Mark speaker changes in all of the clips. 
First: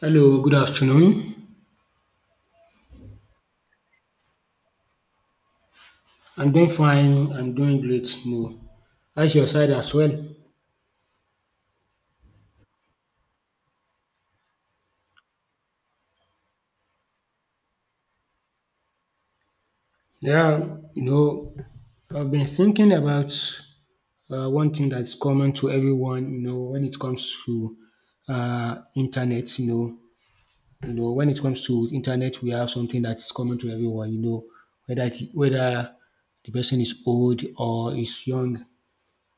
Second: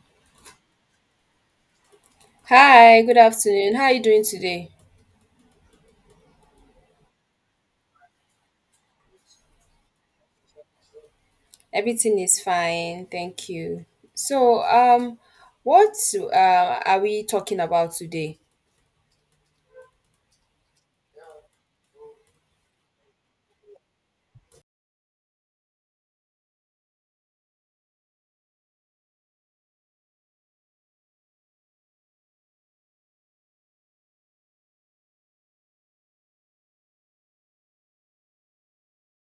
Speaker 1: Hello, good afternoon.
Speaker 2: Hi, good afternoon. How are you doing today?
Speaker 1: I'm doing fine. I'm doing great. No, how's your side as well?
Speaker 2: Everything is fine, thank you. So, um, what are we talking about today?
Speaker 1: Yeah, you know, I've been thinking about one thing that's common to everyone. You know, when it comes to internet, when it comes to internet, we have something that's common to everyone. You know, whether the person is old or is young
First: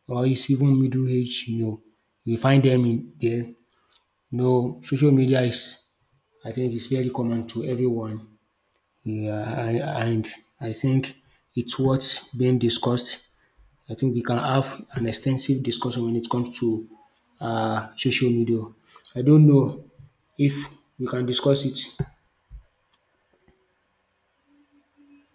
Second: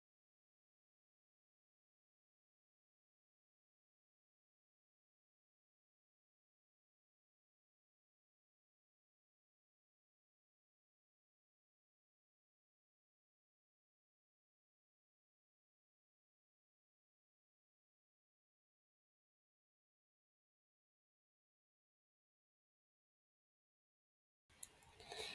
Speaker 1: or is even middle aged, you know, you find them in there. You know, social media is I think it's very common to everyone. Yeah, and I think it's what's being discussed. I think we can have an extensive discussion when it comes to social media. I don't know if we can discuss it.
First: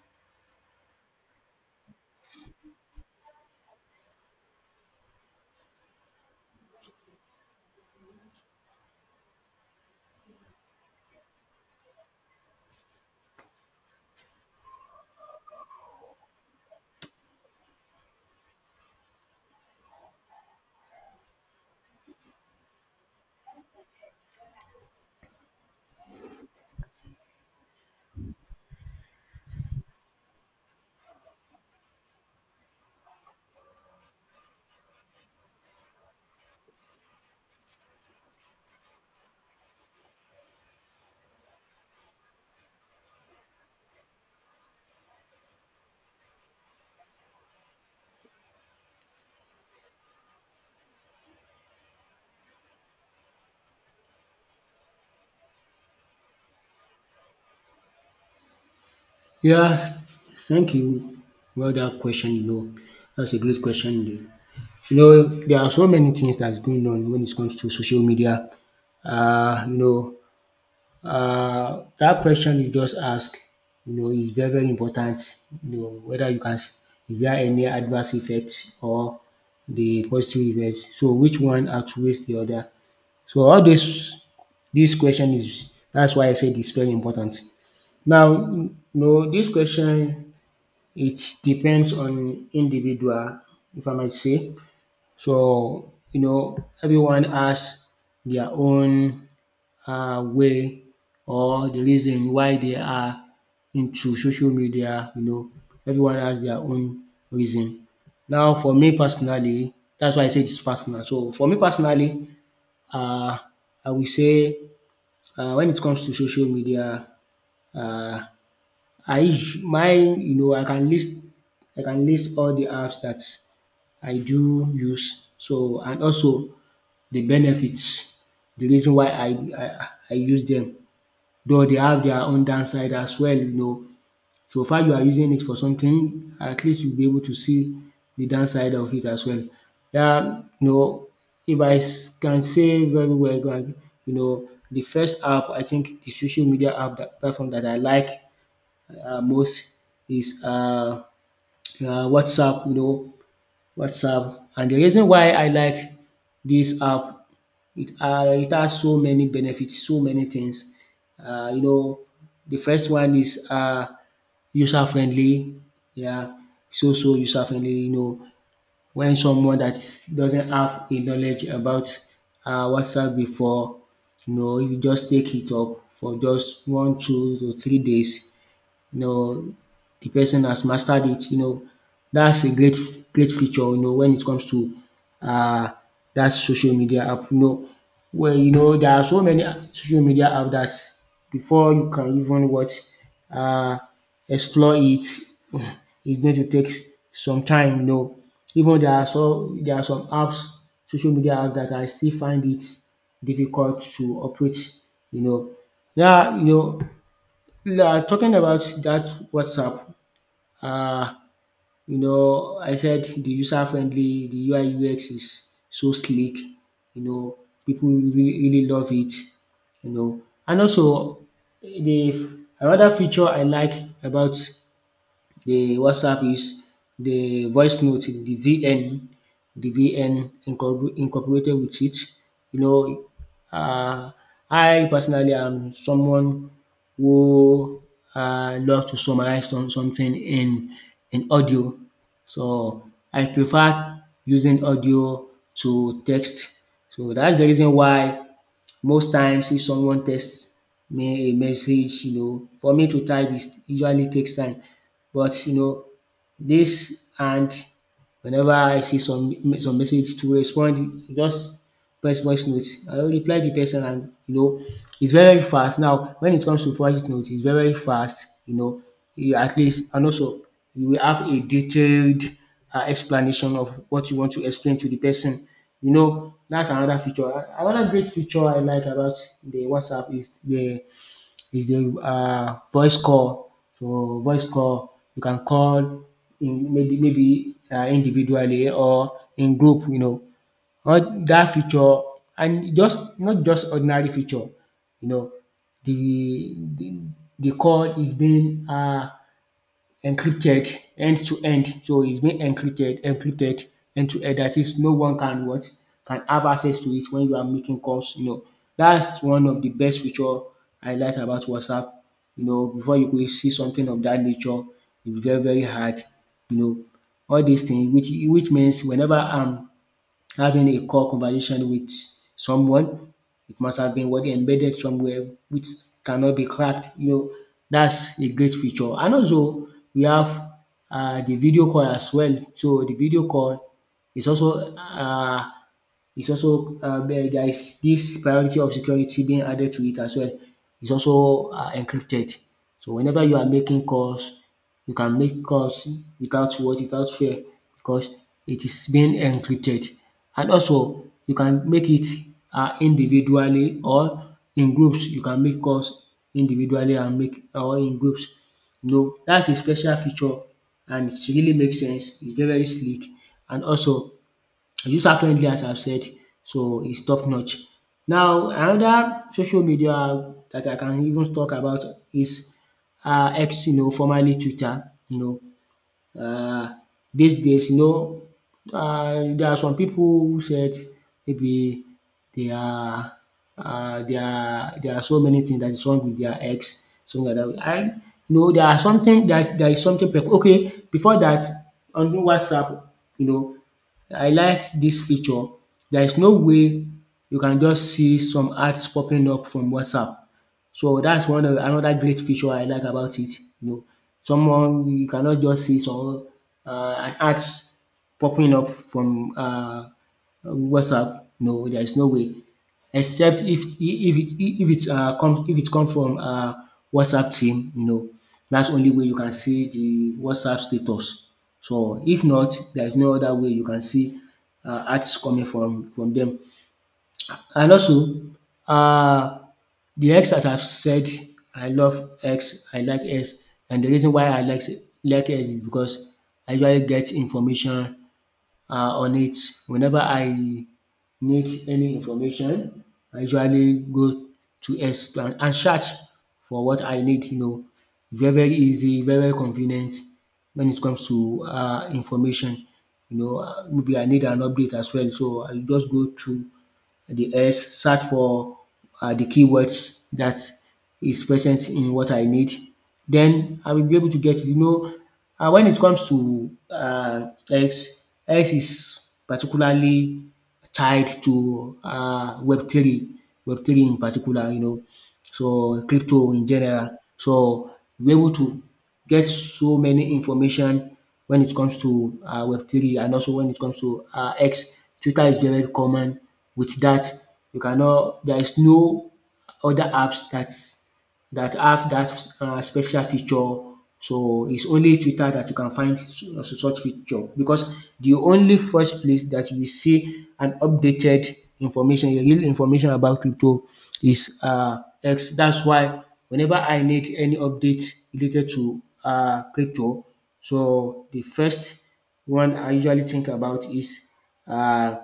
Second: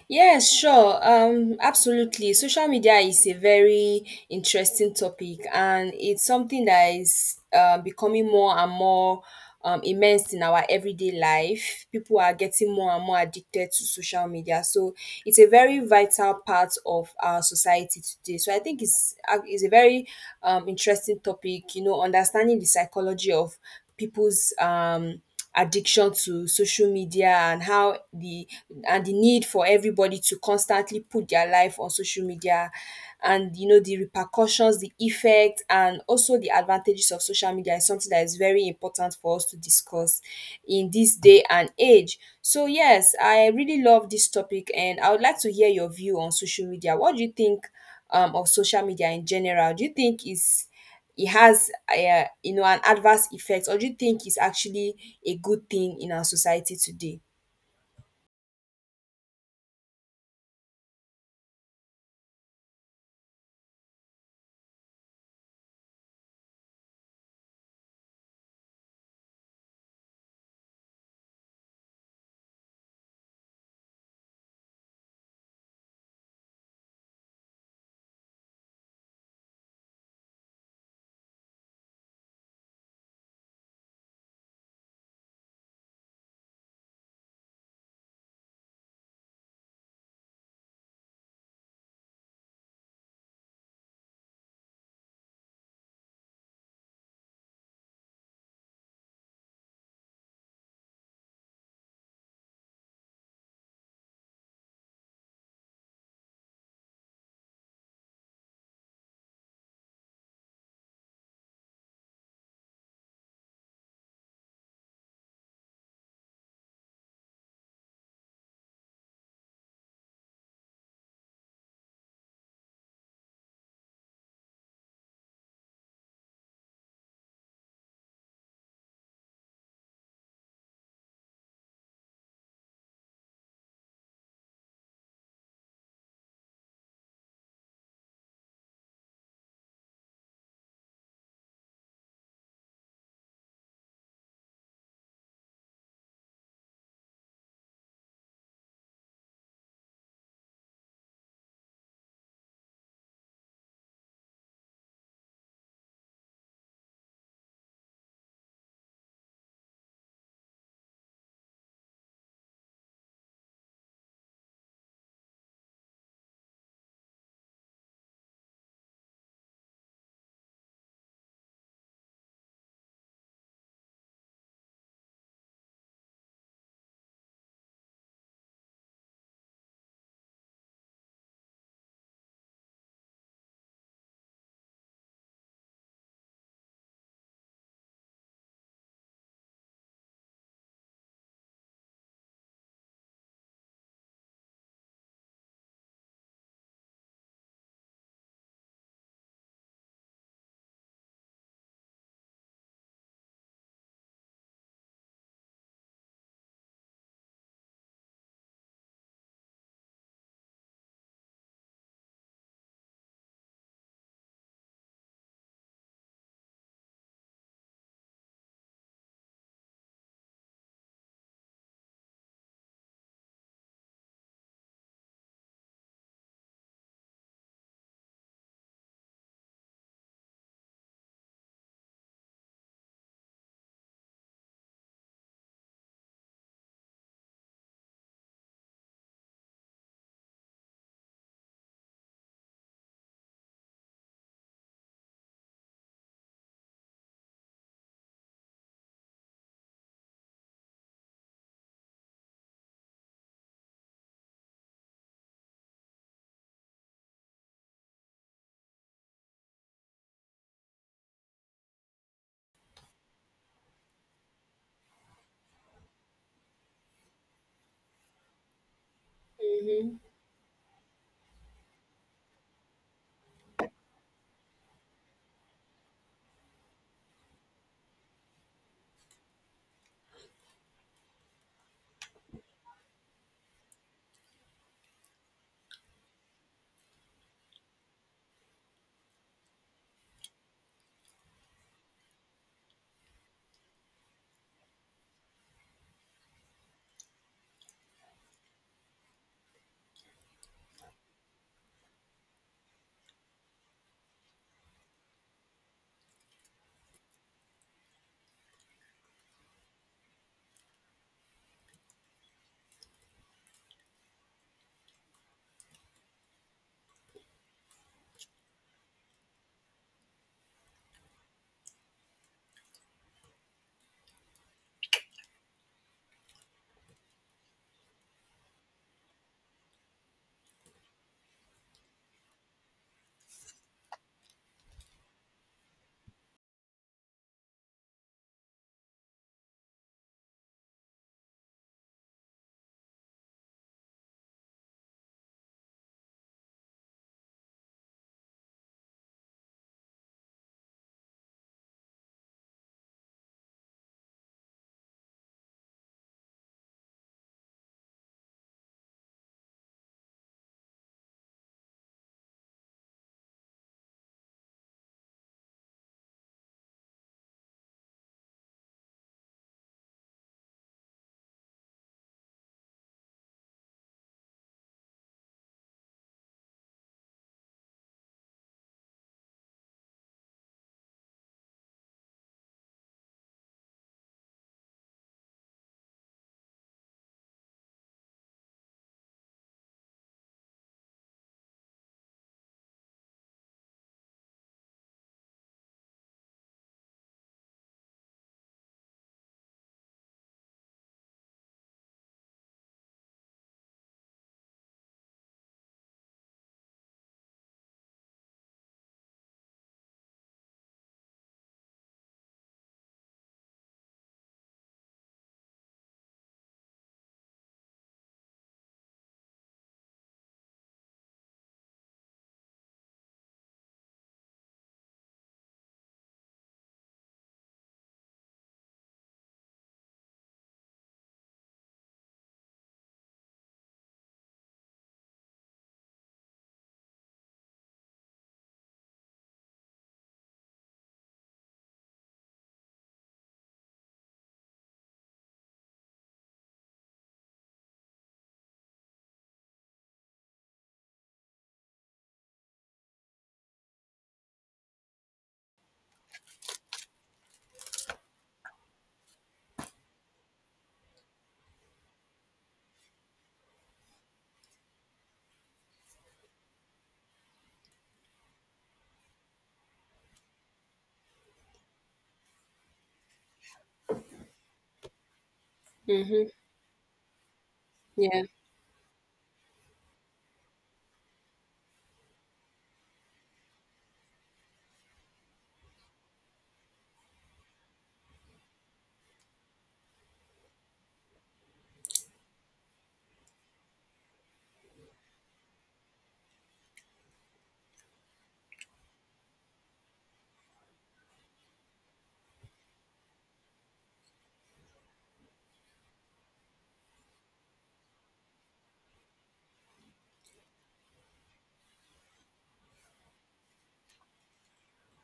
Speaker 2: Yes, sure. Absolutely. Social media is a very interesting topic, and it's something that is becoming more and more immense in our everyday life. People are getting more and more addicted to social media, so it's a very vital part of our society today. So I think it's a very interesting topic. You know, understanding the psychology of people's addiction to social media and how the need for everybody to constantly put their life on social media, and you know, the repercussions, the effect, and also the advantages of social media is something that is very important for us to discuss in this day and age. So yes, I really love this topic, and I would like to hear your view on social media. What do you think of social media in general? Do you think is it has you know, an adverse effect, or do you think it's actually a good thing in our society today?
Speaker 1: Yeah, thank you. Well, that question, you know, that's a great question, indeed. You know, there are so many things that's going on when it comes to social media. Uh, you know, that question you just asked, you know, is very important. You know, whether you can, s- is there any adverse effect or the positive effect? So which one outweighs the other? So this question is, that's why I said it's very important. Now, you know, this question, it depends on individual, if I might say. So, you know, everyone has their own way or the reason why they are into social media, you know, everyone has their own reason. Now, for me personally, that's why I say it's personal. So, for me personally, uh, I will say when it comes to social media, uh, I usu mine you know, I can list, I can list all the apps that I do use, so, and also the benefits, the reason why I I use them, though they have their own downside as well, you know. So far you are using it for something, at least you'll be able to see the downside of it as well. Yeah, you know, if I can say very well, like, you know, the first app, I think the social media app, that platform that I like most is WhatsApp, you know, WhatsApp. And the reason why I like this app, it has so many benefits, so many things. You know, the first one is user friendly. Yeah, so user friendly. You know, when someone that doesn't have a knowledge about WhatsApp before, you know, if you just take it up for just one, 2 to 3 days, you know, the person has mastered it, you know. That's a great feature, you know, when it comes to uh that social media app. You know, well, you know, there are so many social media app that before you can even what uh explore it, it's going to take some time, you know. Even there are some apps, social media apps that I still find it difficult to operate, you know. Yeah, you know, yeah, talking about that WhatsApp, uh, you know, I said the user friendly, the UI UX is so slick, you know, people really love it, you know, and also the another feature I like about the WhatsApp is the voice note, the VN, the VN incorporated with it. You know, uh, I personally am someone who love to summarize something in audio. So I prefer using audio to text. So that's the reason why most times if someone texts me a message, you know, for me to type is usually takes time. But you know, this and whenever I see some message to respond, just press voice note. I will reply the person, and you know, it's very fast. Now, when it comes to voice note, it's very fast. You know, you at least,
Speaker 2: Mm-hmm.
Speaker 1: and also you will have a detailed explanation of what you want to explain to the person. You know, that's another feature. Another great feature I like about the WhatsApp is the voice call. So voice call you can call in maybe individually or in group, you know. All dat feature, and just not just ordinary feature, you know. The the the call is being encrypted end to end. So it's been encrypted end to end. That is, no one can what, can have access to it when you are making calls. You know, that's one of the best feature I like about WhatsApp. You know, before you could see something of that nature, it's very hard. You know, all these things, which means whenever I'm having a core conversation with someone. It must have been what embedded somewhere which cannot be cracked. You know, that's a great feature. And also we have the video call as well. So the video call is also it's also there is this priority of security being added to it as well. It's also encrypted. So whenever you are making calls, you can make calls without what? Without fear because it is being encrypted. And also you can make it individually or in groups. You can make calls individually and make or in groups. You know, that's a special feature and it really makes sense. It's very sleek, and also use affluently, as I've said, so it's top notch. Now another social media that I can even talk about is X, you know, formerly Twitter, you know, uh, these days, you know, there are some people who said maybe they are there are so many things that is wrong with their ex, something like dat. I You know, there is okay, before that, on WhatsApp, you know, I like this feature. There is no way you can just see some ads popping up from WhatsApp, so that's one of another great feature I like about it. You know, someone you cannot just see some an ads popping up from WhatsApp. No, there is no way, except if it's come if it come from WhatsApp team. You know, that's only way you can see the WhatsApp status. So if not, there is no other way you can see ads coming from them. And also, um, the X, as I've said, I love X, I like X, and the reason why I like X is because I usually get information on it. Whenever I need any information, I usually go to X to and search for what I need, you know. Very easy, very convenient when it comes to information, you know. Maybe I need an update as well, so I just go through the S, search for the keywords that is present in what I need. Then I will be able to get it. You know, when it comes to X is particularly tied to Web3, Web3 in particular, you know, so
Speaker 2: Mm-hmm.
Speaker 1: crypto in general. So we're
Speaker 2: Yeah.
Speaker 1: able to get so many information when it comes to Web3, and also when it comes to X. Twitter is very common with that. You cannot, There is no other apps that have that special feature. So it's only Twitter that you can find such feature, because the only first place that you see an updated information, a real information about crypto is X. That's why whenever I need any update related to crypto, so the first one I usually think about is uh,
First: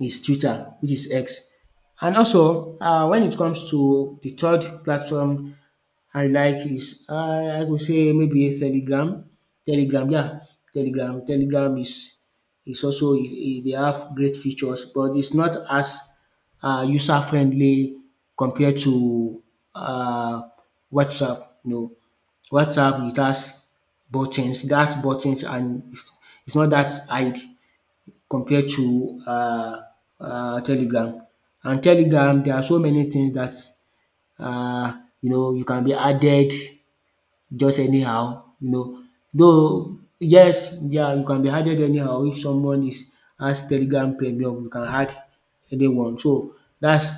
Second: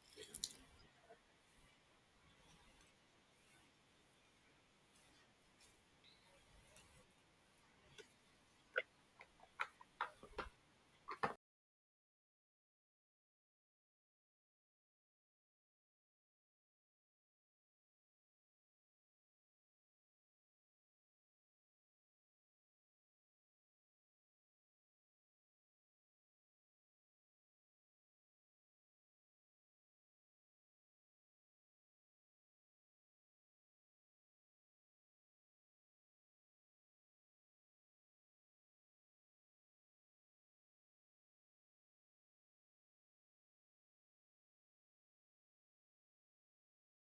Speaker 1: Twitter, which is X. And also, when it comes to the third platform I like is I could say maybe a Telegram. Telegram, yeah. Telegram. Telegram is also they have great features, but it's not as user friendly compared to uh, WhatsApp. You know, WhatsApp it has buttons, that buttons, and it's not that hide compared to Telegram. And Telegram, there are so many things that uh, you know you can be added just anyhow, you know. Though yes, yeah, you can be added anyhow if someone is has Telegram Premium, you can add anyone. So that's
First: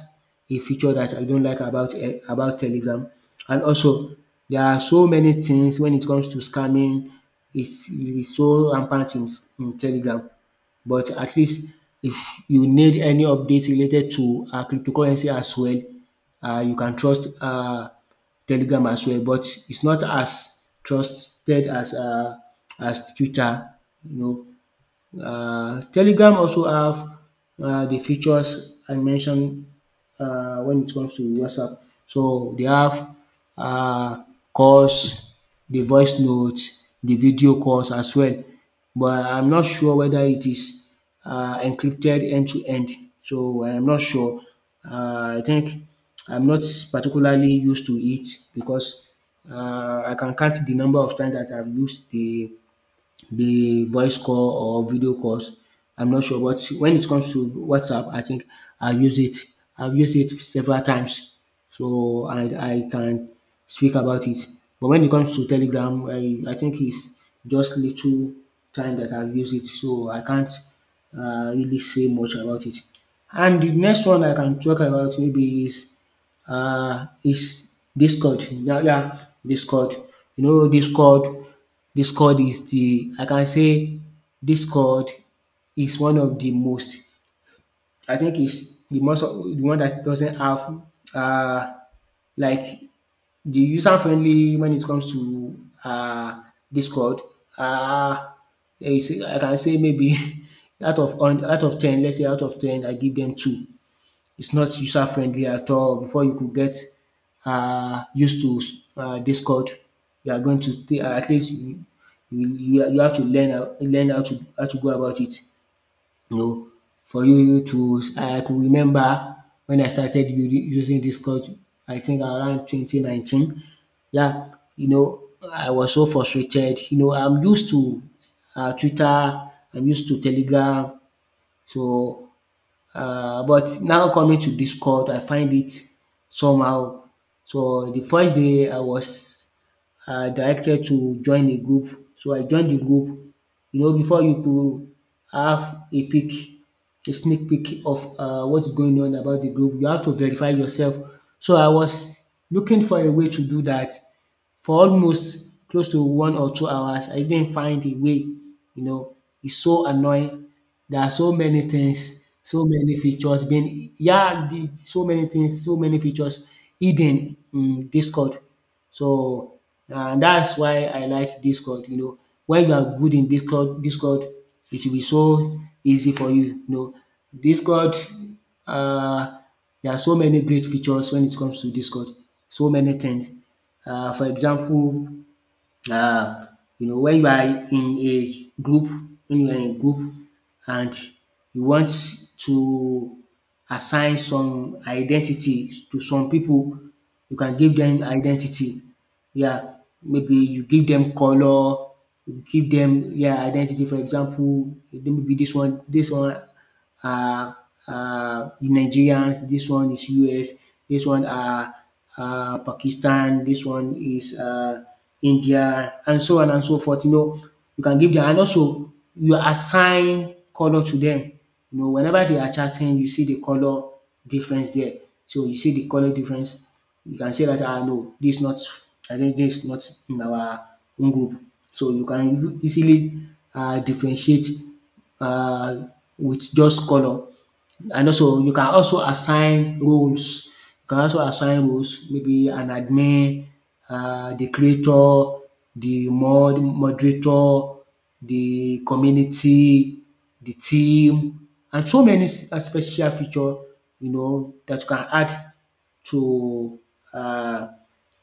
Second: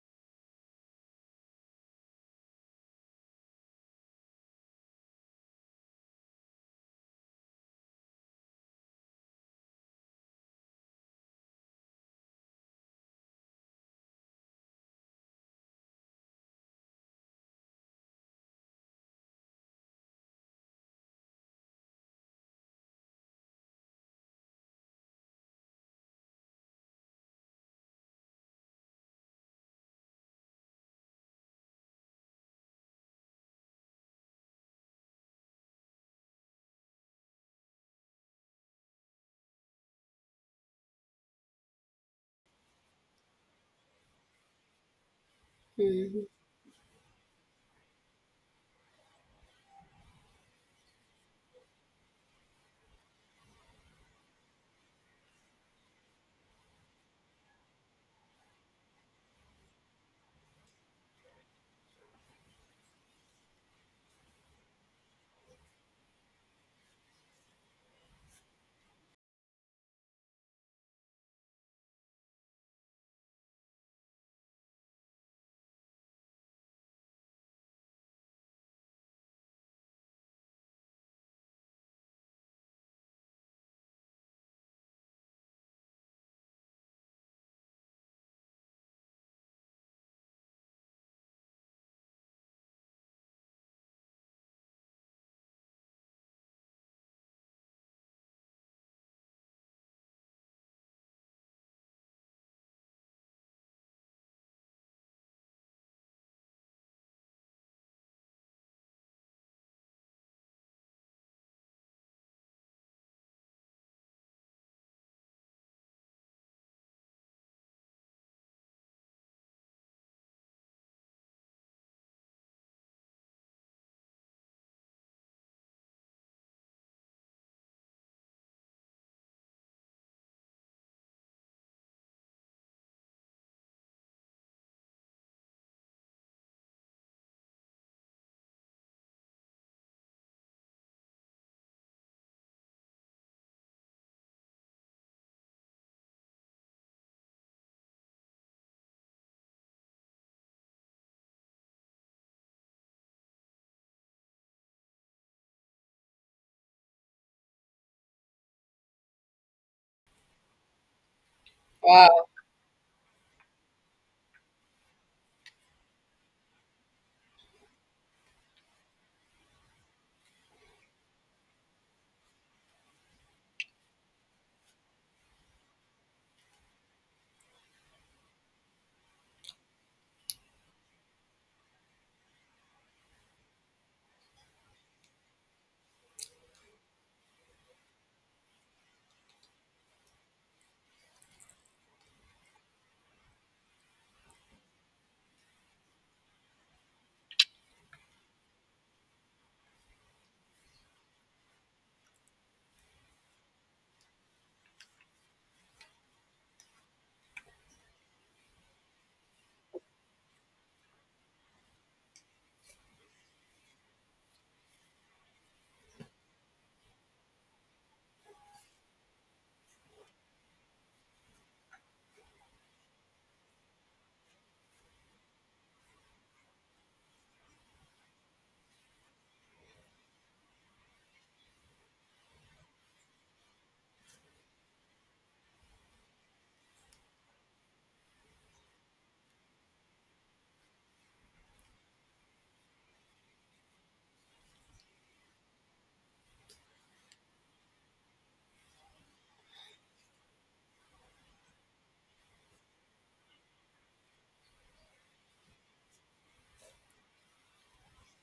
Speaker 1: a feature that I don't like about Telegram. And also there are so many things when it comes to scamming. It's is so rampant in Telegram. But at least if you need any updates related to cryptocurrency as well, you can trust Telegram as well, but it's not as trusted as Twitter, you know. Um Telegram also have the features I mentioned when it comes to WhatsApp. So they have um calls, the voice notes, the video calls as well. But I'm not sure whether it is encrypted end to end. So I'm not sure. I think
Speaker 2: Mm-hmm.
Speaker 1: I'm not particularly used to it because I can count the number of times that I've used the voice call or video calls. I'm not sure, but when it comes to WhatsApp, I think I use it. I've used it several times, so I can speak about it. But when it comes to Telegram, I think it's just little time that I've used it, so I can't really say much about it. And the next one I can talk about maybe is Discord. Yeah, yeah, Discord. You know, Discord. Discord is the I can say Discord is one of the most, I think is the most, the one that doesn't have uh like the user friendly when it comes to uh Discord. Uh is, I can say maybe out of ten, let's say out of ten I give them two. It's not user-friendly at all. Before you could get used to Discord, you are going to take at least you have to learn how to go about it, you know. For you to I could remember when I started using Discord, I think around 2019. Yeah, you know, I was so frustrated. You know, I'm used to Twitter, I'm used to Telegram. So but now coming to Discord, I find it somehow. So the first day I was directed to join a group. So I joined the group. You know, before you could have a peek, a sneak peek of what's going on about the group, you have to verify yourself. So I was looking for a way to do that for almost close to 1 or 2 hours. I didn't find a way, you know, it's so annoying. There are so many things,
Speaker 2: Wow.
Speaker 1: so many features being yeah, the so many things, so many features hidden in Discord. So that's why I like Discord, you know. When you are good in Discord, it will be so easy for you, you know. Discord Uh, there are so many great features when it comes to Discord, so many things. For example, uh, you know, when you are in a group, when you are in a group and you want to assign some identity to some people, you can give them identity. Yeah, maybe you give them color, you give them, yeah, identity. For example, maybe this one, this one uh, Nigerians, this one is US, this one are Pakistan, this one is India, and so on and so forth. You know, you can give them, and also you assign color to them. You know, whenever they are chatting, you see the color difference there. So you see the colour difference, you can say dat ah no dis not, I think dis not in our own group. So you can easily differentiate um with just colour. And also you can also assign roles, maybe an admin, the creator, the moderator, the community, the team, and so many special feature you know that you can add to uh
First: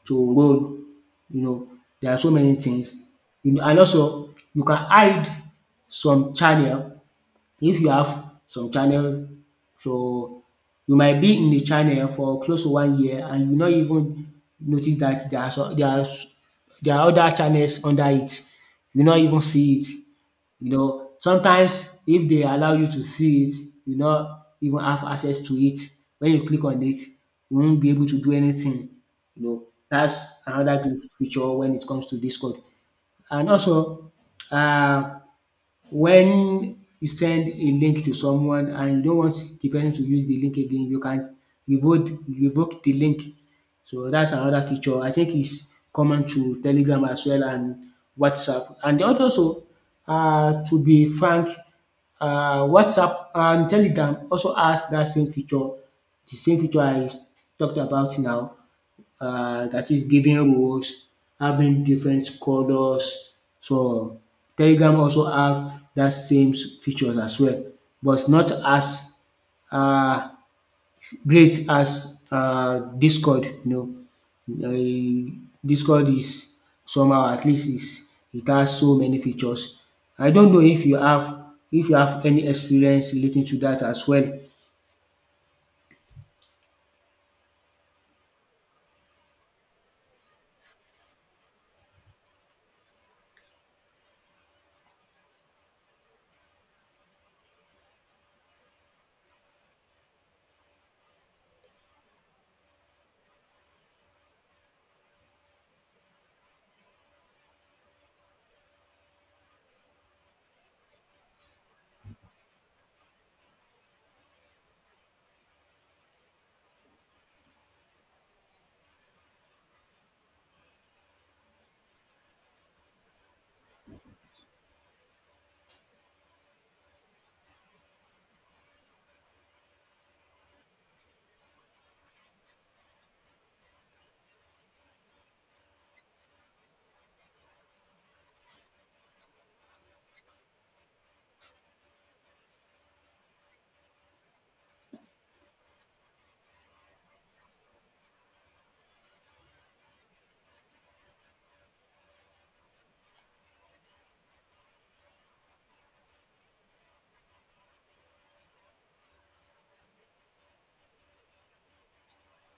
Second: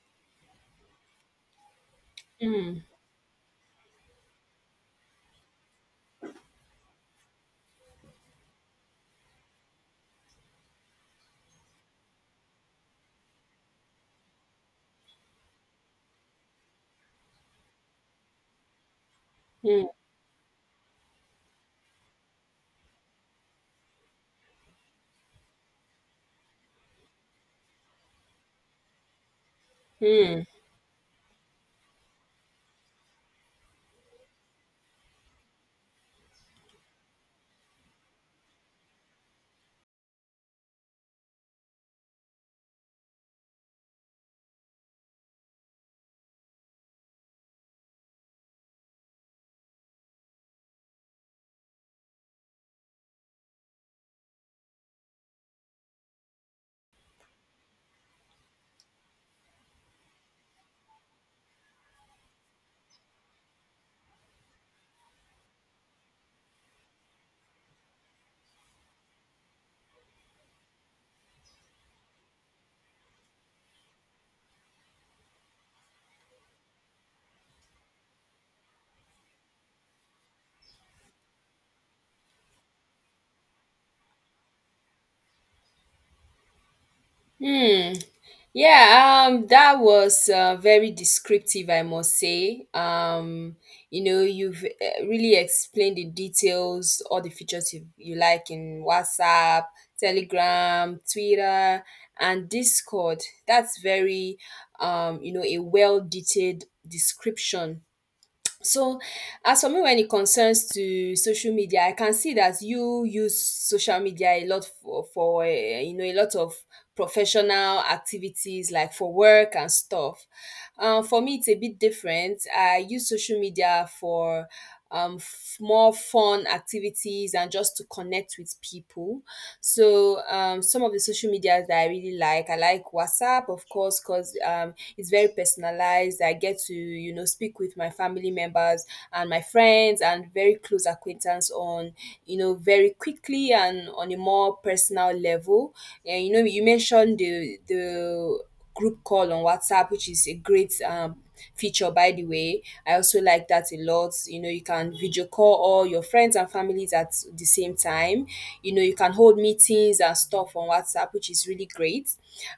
Speaker 1: to role. You know there are so many things. You know and also you can hide some channel if you have some channel, so you might be in the channel for close to one year and you no even notice that there are some there are s- there are other channels under it. You no even see it. You know, sometimes if they allow you to see it, you no even have access to it. When you click on it, you won't be able to do anything. You know
Speaker 2: Mm-hmm.
Speaker 1: that's another great feature when it comes to Discord. And also um when you send a link to someone and you don't want the person to use the link again, you can revoke the link. So that's another feature. I think it's common to Telegram as well and WhatsApp. And also to be frank, WhatsApp and Telegram also has that same feature, the same feature I talked about now, that is giving roles, having different colors. So Telegram also have that same features as well, but not as uh, great as Discord. You know, Discord is somehow, at least is it has so many features. I don't know if you have, if you have any experience relating to that as well.
Speaker 2: Hmm. Yeah, that was very descriptive, I must say. You know, you've really explained the details, all the features you, you like in WhatsApp, Telegram, Twitter, and Discord. That's very, you know, a well detailed description. So, as for me, when it concerns to social media, I can see that you use social media a lot for eh, you know, a lot of professional activities like for work and stuff. For me, it's a bit different. I use social media for more fun activities and just to connect with people. So, some of the social medias that I really like, I like WhatsApp, of course, because it's very personalized. I get to, you know, speak with my family members and my friends and very close acquaintance on, you know, very quickly and on a more personal level. And you know, you mentioned the group call on WhatsApp, which is a great feature, by the way. I also like that a lot. You know, you can video call all your friends and families at the same time. You know, you can hold meetings and stuff on WhatsApp, which is really great.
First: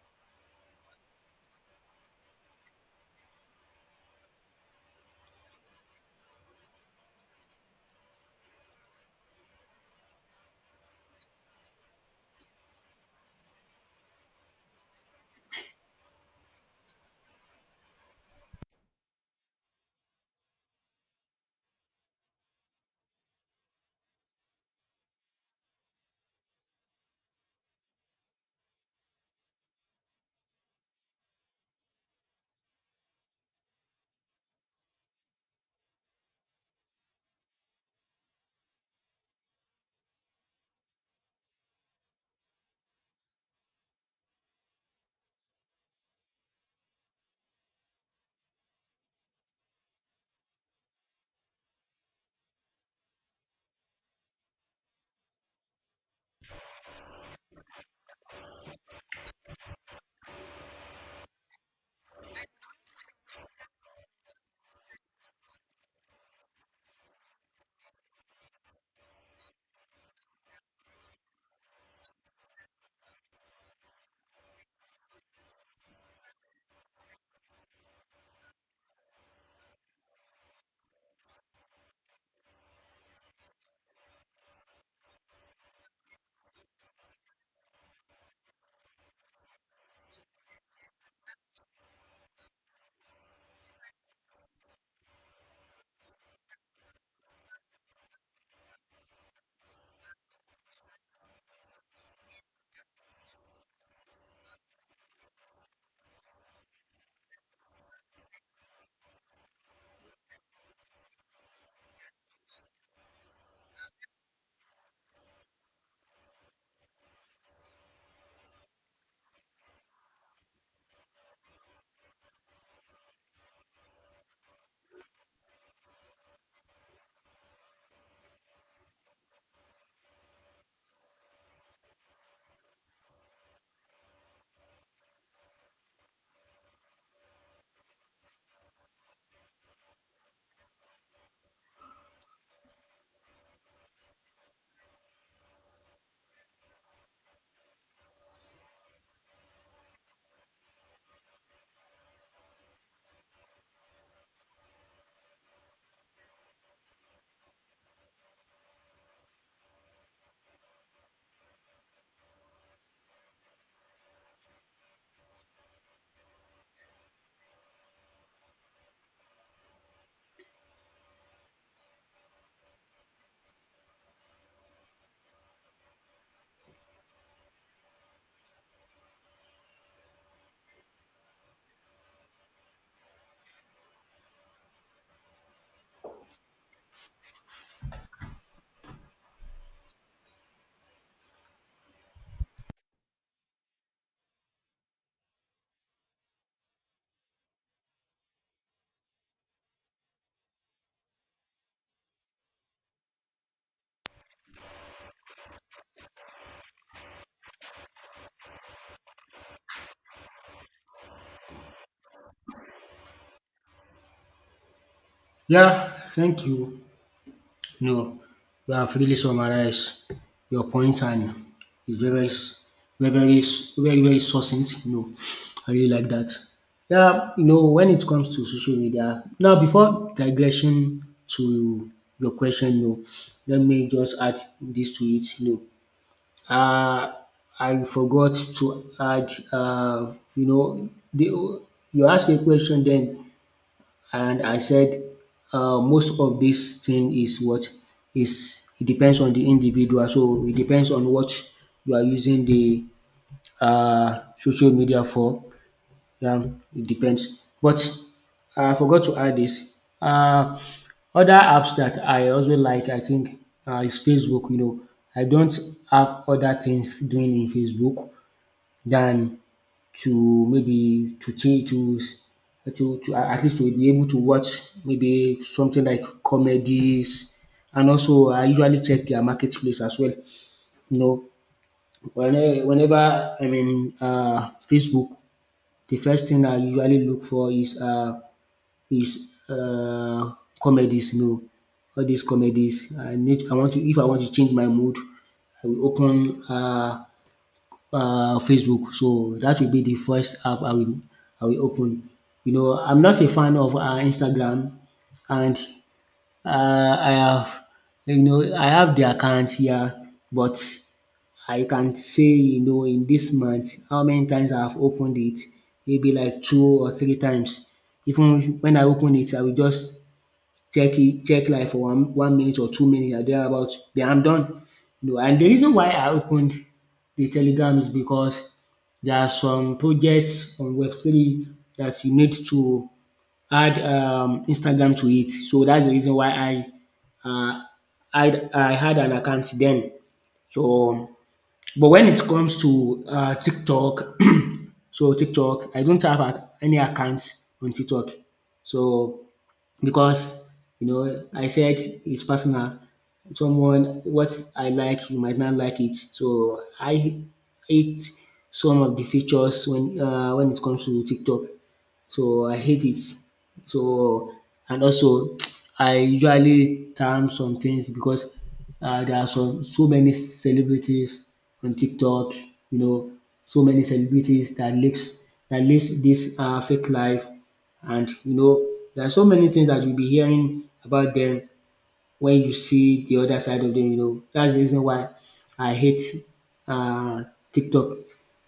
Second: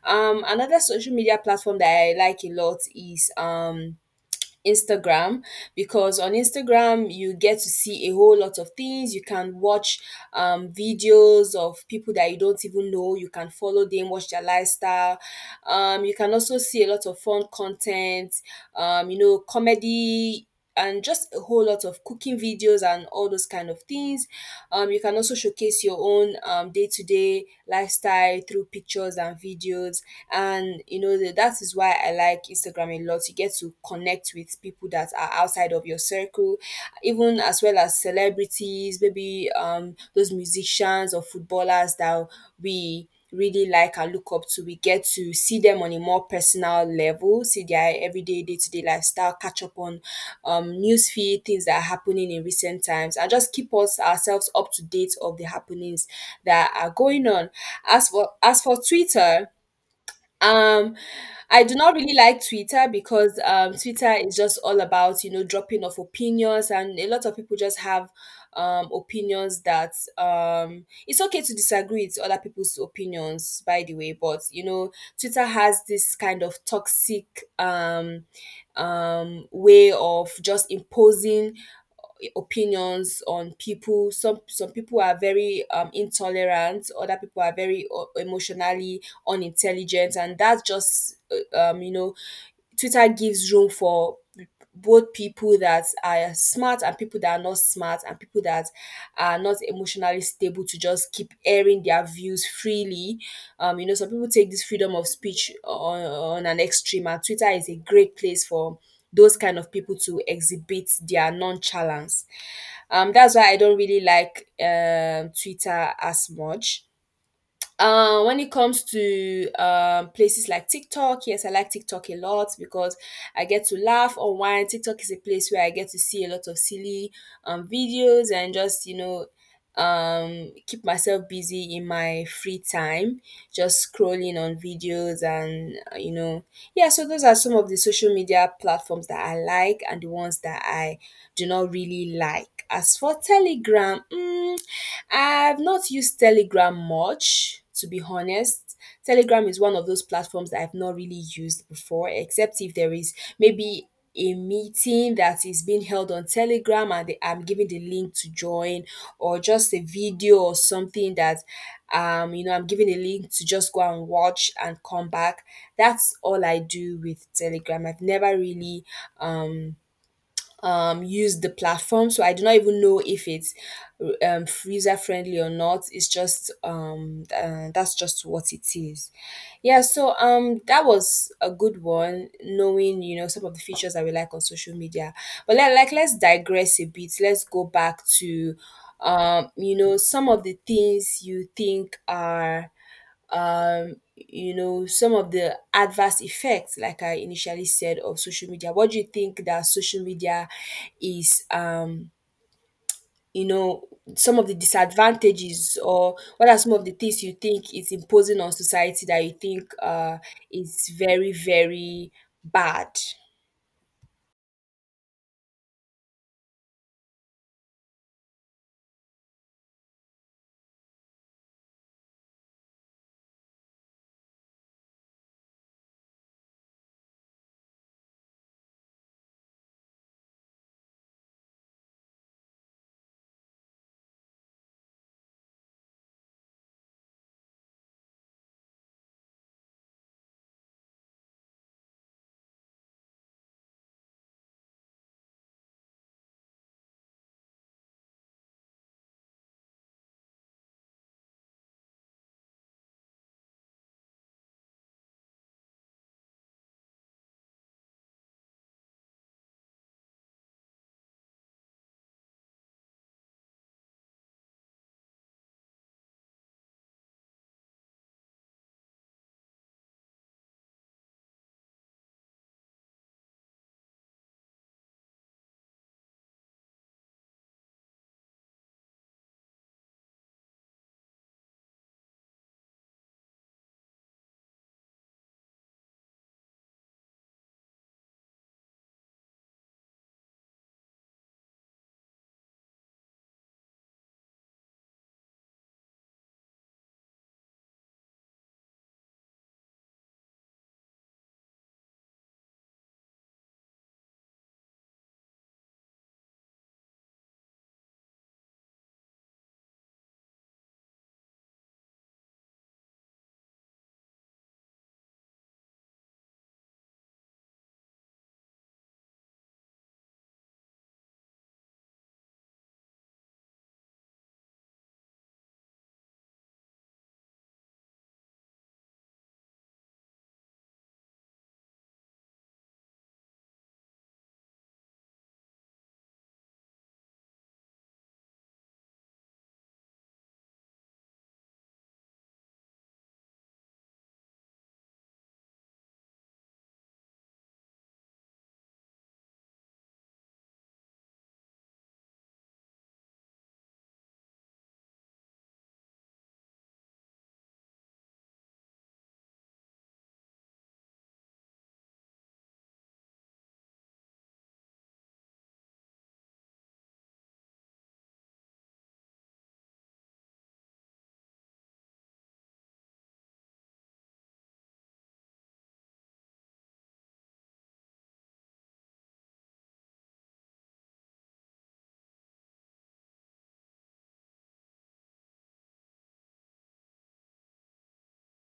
Speaker 2: Another social media platform that I like a lot is Instagram, because on Instagram you get to see a whole lot of things. You can watch videos of people that you don't even know. You can follow them, watch their lifestyle. You can also see a lot of fun content. You know, comedy. And just a whole lot of cooking videos and all those kind of things. You can also showcase your own day-to-day lifestyle through pictures and videos, and you know, the, that is why I like Instagram a lot. You get to connect with people that are outside of your circle, even as well as celebrities, maybe those musicians or footballers that we really like and look up to. We get to see them on a more personal level, see their everyday day-to-day lifestyle, catch up on news feed, things that are happening in recent times, and just keep us ourselves up to date of the happenings that are going on. As for as for Twitter, um, I do not really like Twitter because Twitter is just all about, you know, dropping of opinions, and a lot of people just have opinions that it's okay to disagree with other people's opinions, by the way. But you know, Twitter has this kind of toxic um, way of just imposing opinions on people. Some people are very intolerant. Other people are very emotionally unintelligent, and that's just you know, Twitter gives room for both people that are smart and people that are not smart and people that are not emotionally stable to just keep airing their views freely. You know, some people take this freedom of speech on an extreme, and Twitter is a great place for those kind of people to exhibit their nonchalance. That's why I don't really like Twitter as much. When it comes to places like TikTok, yes, I like TikTok a lot because I get to laugh or wine. TikTok is a place where I get to see a lot of silly videos and just, you know, keep myself busy in my free time, just scrolling on videos and, you know, yeah, so those are some of the social media platforms that I like and the ones that I do not really like. As for Telegram, mm, I've not used Telegram much, to be honest. Telegram is one of those platforms that I've not really used before, except if there is maybe a meeting that is being held on Telegram and they- I'm giving the link to join, or just a video or something that, you know, I'm giving a link to just go and watch and come back. That's all I do with Telegram. I've never really, um, use the platform. So I do not even know if it's user friendly or not. It's just that's just what it is. Yeah. So that was a good one. Knowing you know some of the features that we like on social media, but let, like let's digress a bit. Let's go back to you know, some of the things you think are you know, some of the adverse effects like I initially said of social media. What do you think that social media is you know, some of the disadvantages, or what are some of the things you think is imposing on society that you think is very very bad?
Speaker 1: Yeah, thank you. No, you have really summarized your point and it's very, very succinct. You know, I really like that. Yeah, you know, when it comes to social media, now before digression to your question, you know, let me just add this to it. You know, I forgot to add, you know, you asked a question then and I said, most of this thing is what is it depends on the individual. So it depends on what you are using the social media for. Yeah, it depends. But I forgot to add this. Other apps that I also like, I think, is Facebook. You know, I don't have other things doing in Facebook than to maybe to at least to be able to watch maybe something like comedies, and also I usually check their marketplace as well. You know, whenever I'm in Facebook, the first thing I usually look for is is uh, comedies. You know, all these comedies. I need. I want to. If I want to change my mood, I will open. Facebook. So that will be the first app I will open. You know I'm not a fan of Instagram, and uh, I have, you know I have the account here, but I can say you know in this month how many times I have opened it, maybe like two or three times. Even when I open it I will just check like for one minute or 2 minutes and thereabout den I'm done. You know and the reason why I opened the telegram is because there are some projects on web three that you need to add Instagram to it. So that's the reason why uh I had an account then. So but when it comes to TikTok so TikTok I don't have any account on TikTok. So because you know I said it's personal. Someone what I like, you might not like it. So I hate some of the features when it comes to TikTok. So I hate it. So and also I usually time some things because there are some so many celebrities on TikTok. You know, so many celebrities that lives this fake life, and you know, there are so many things that you'll be hearing about them when you see the other side of them. You know, that's the reason why I hate uh, TikTok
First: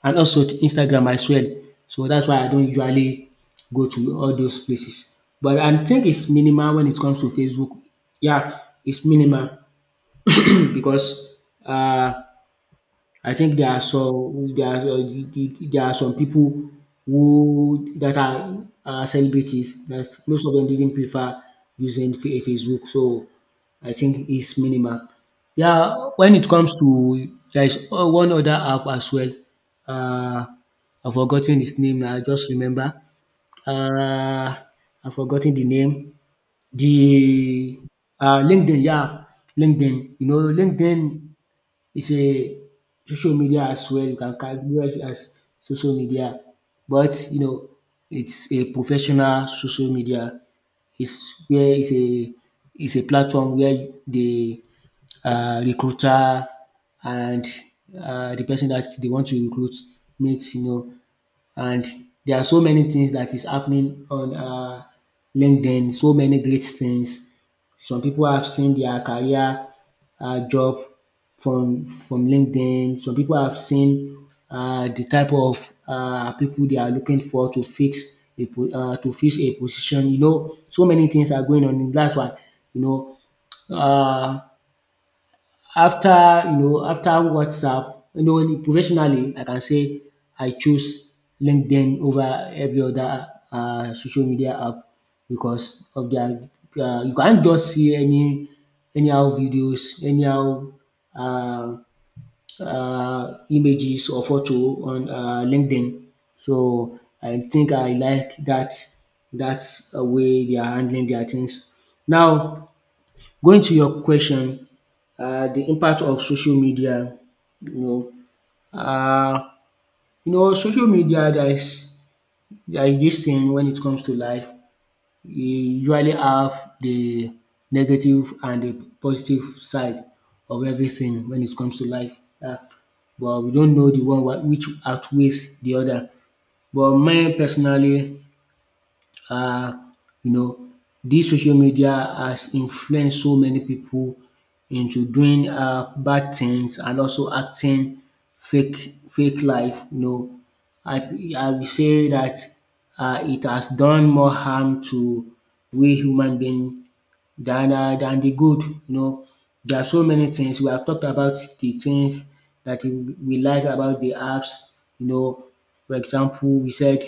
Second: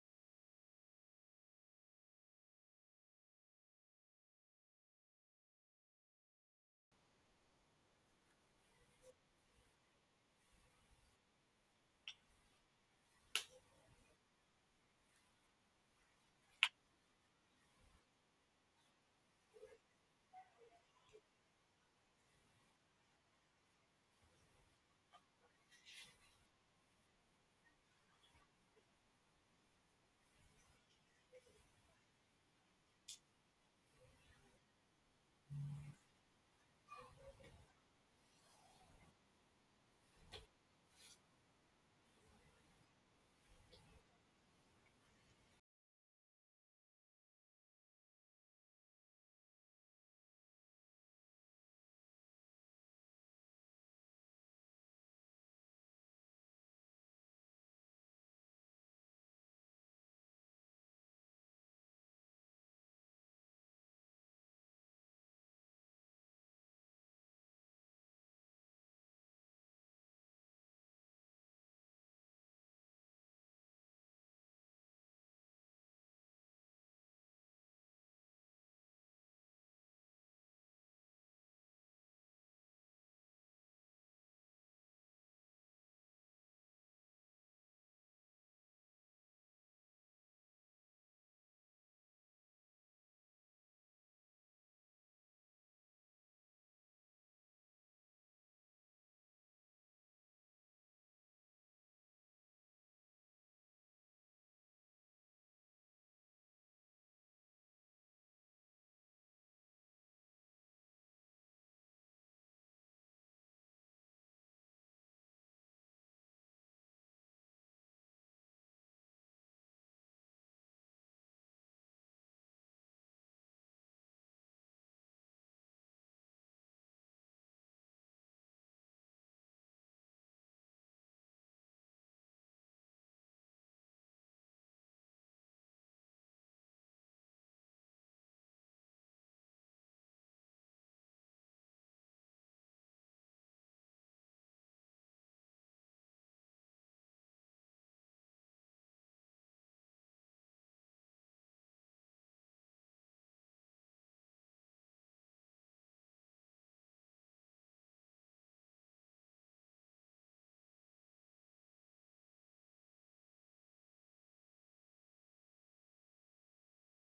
Speaker 1: and also Instagram as well. So that's why I don't usually go to all those places. But I think it's minimal when it comes to Facebook. Yeah, it's minimal because uh, I think there are, there are some people who that are celebrities that most of them didn't prefer using Facebook. So I think it's minimal. Yeah, when it comes to, there is one other app as well. Uh, I've forgotten its name. I just remember. Uh, I've forgotten the name. The LinkedIn. Yeah, LinkedIn. You know, LinkedIn, it's a social media as well. You can categorize it as social media, but you know, it's a professional social media. It's where it's a platform where the recruiter and the person that they want to recruit meets. You know, and there are so many things that is happening on LinkedIn. So many great things, some people have seen their career job from LinkedIn. Some people have seen the type of people they are looking for to fix a po to fix a position. You know so many things are going on. That's why you know, um after, you know, after WhatsApp, you know in professionally I can say I choose LinkedIn over every other social media app, because of their you can't just see any anyhow videos, anyhow uh images or photo on LinkedIn. So I think I like dat way they are handling their things. Now, going to your question, the impact of social media, you know, um social media, there is this thing. When it comes to life, you usually have the negative and the positive side of everything when it comes to life. um But we don't know the one which outweighs the other. But me personally, um you know this social media has influenced so many people into doing bad things and also acting fake life, you know. I I will say that it has done more harm to we human being than than the good, you know. There are so many things we have talked about, the things dat we like about the apps, you know. For example, we said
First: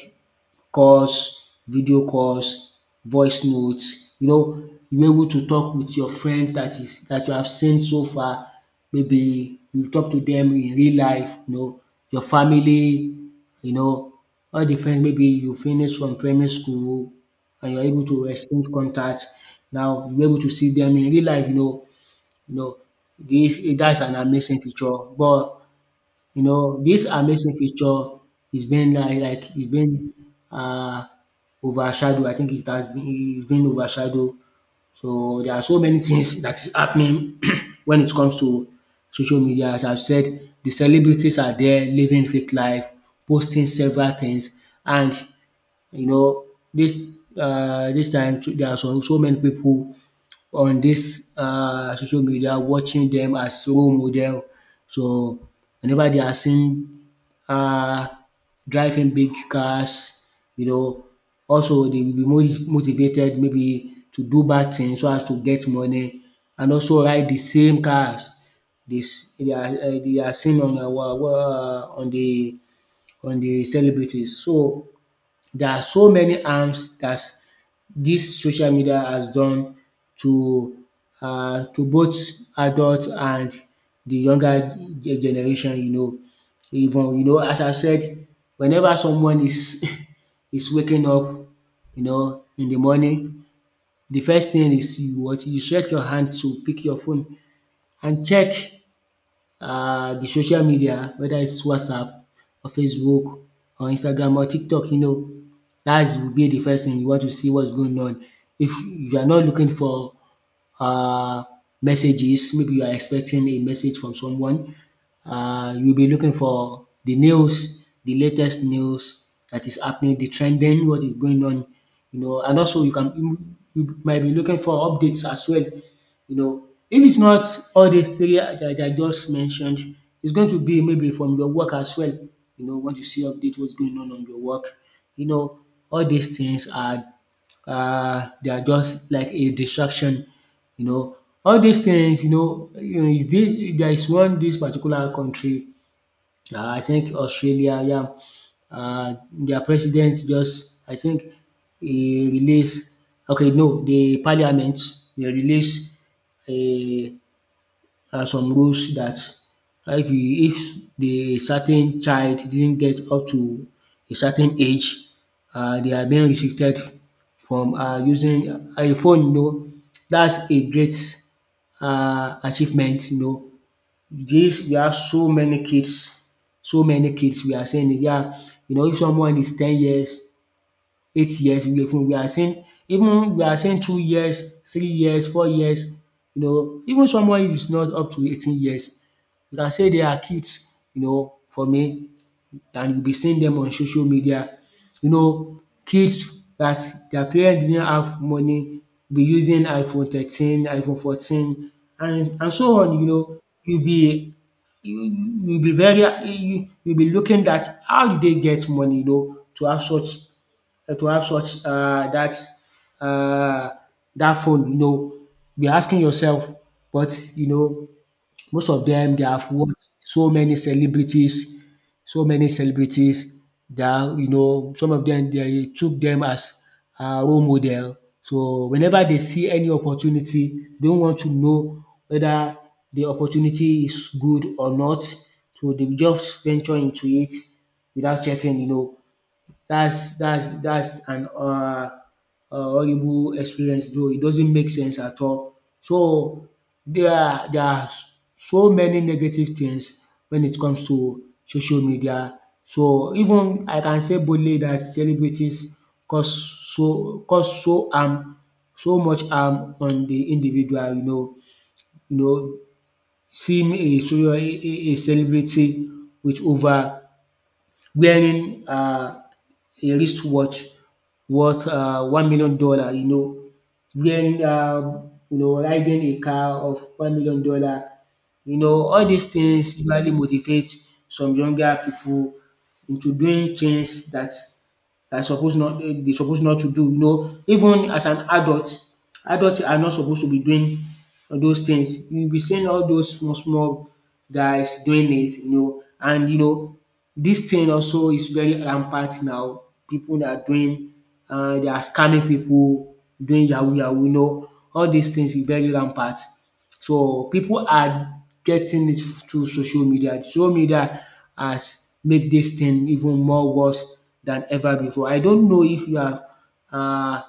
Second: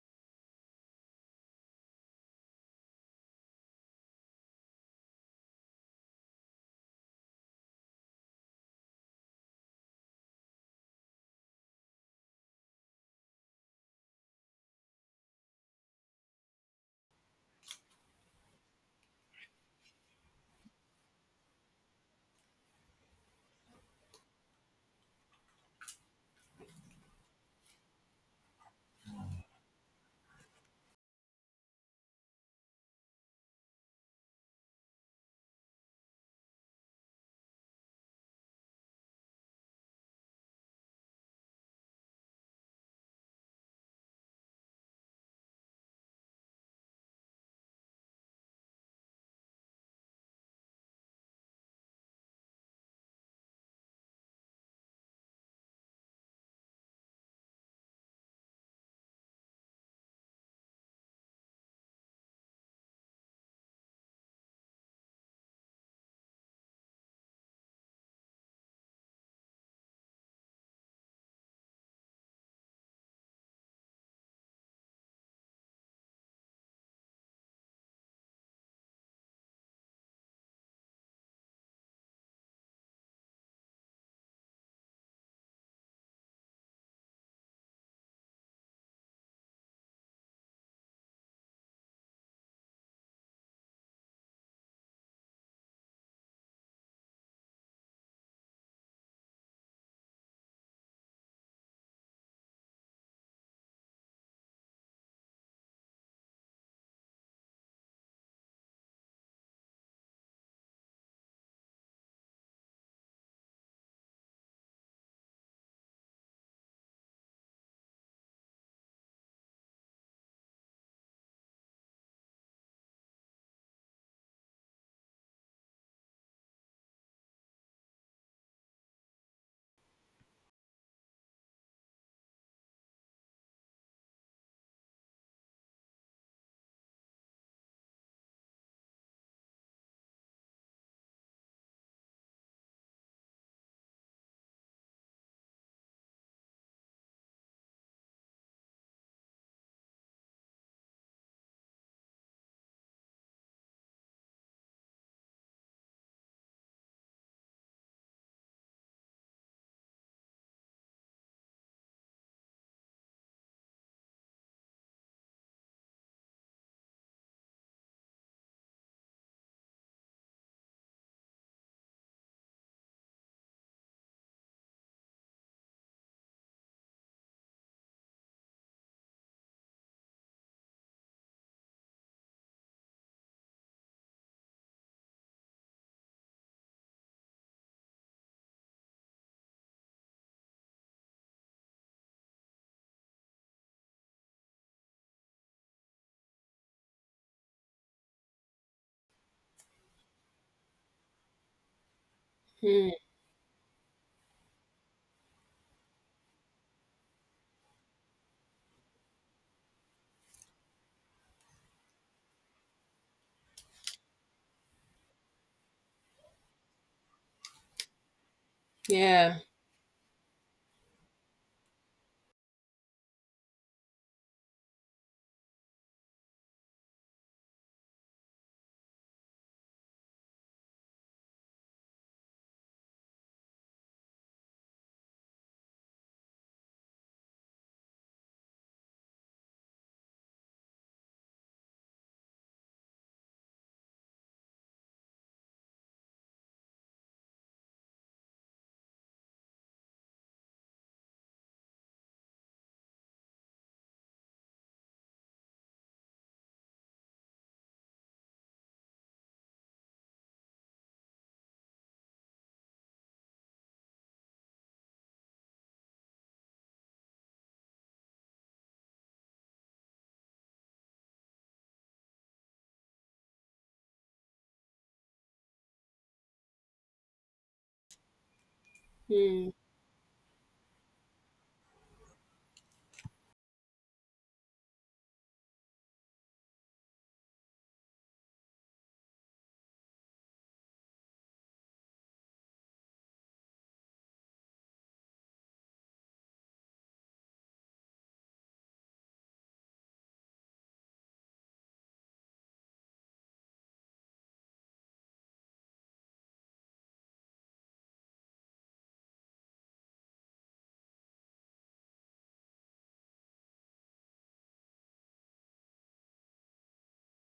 Speaker 1: calls, video calls, voice notes. You know, you were able to talk with your friends that is that you have seen so far, maybe you talk to them in real life, you know, your family, you know, all the friends maybe you finish from primary school and you're able to exchange contact. Now you were able to see them in real life, you know, you know this, that's an amazing feature. But, you know, this amazing picture is being like it's been uh overshadowed. I think it has been, it's been overshadowed. So there are so many things that is happening when it comes to social media. As I've said, the celebrities are there living fake life, posting several things, and, you know, this this time too, there are so many people on this social media watching them as role model. So whenever they are seen uh driving big cars, you know, also they will be more motivated maybe to do bad things so as to get money and also ride the same cars. This they are seen on our on the celebrities. So there are so many harms that this social media has done to to both adults and the younger generation, you know. Even, you know, as I said, whenever someone is is waking up, you know, in the morning, the first thing is you what you stretch your hand to pick your phone and check the social media, whether it's WhatsApp or Facebook or Instagram or TikTok, you know, that will be the first thing you want to see what's going on. If you are not looking for um messages, maybe you are expecting a message from someone, you'll be looking for the news, the latest news that is happening, the trending, what is going on, you know. And also you can you might be looking for updates as well, you know. If it's not all these three that I just mentioned, it's going to be maybe from your work as well. You know, want to see update what's going on your work. You know, all these things are they are just like a distraction. You know, all these things. You know, is this there is one, this particular country, I think Australia, yeah, their president just, I think, he released, okay, no, the parliament, they released uh, some rules that if the certain child didn't get up to a certain age, they are being restricted from using a phone, you know. That's a great achievement, you know. This we have so many kids we are seeing in Nigeria. You know, if someone is 10 years, 8 years, we are seeing, even we are seeing 2 years, 3 years, 4 years. You know, even someone who is not up to 18 years, you can say they are kids, you know, for me, and you'll be seeing them on social media. You know, kids that their parents didn't have money be using iPhone 13, iPhone 14, and so
Speaker 2: Hmm,
Speaker 1: on, you know. You'll be you you be very you be looking at how did they get money, you know, to have such, to have such uh that phone, you know. Be asking yourself, but you know, most of them they
Speaker 2: yeah.
Speaker 1: have watched so many celebrities that, you know, some of them they took them as a role model. So whenever they see any opportunity, they don't want to know whether the opportunity is good or not. So they will just venture into it without checking. You know, that's that's an horrible experience, though it doesn't make sense at all. So there are so many negative things when it comes to social media. So even I can say boldly that celebrities cause cause so much harm on the individual, you know. you know Seeing a celebrity with over wearing a wristwatch worth $1 million, you know, wearing riding a car of $1 million, you know, all these
Speaker 2: Hmm.
Speaker 1: things usually motivate some younger people into doing things that suppose not, eh, they suppose not to do, you know. Even as an adult, adults are not supposed to be doing those things. You be seeing all those small small guys doing it, you know. And you know, this thing also is very rampant now. People that are doing, they are scamming people, doing yahoo yahoo. You know, all these things is very rampant. So people are getting it through social media. Social media has made this thing even more worse than ever before. I don't know if you have uh,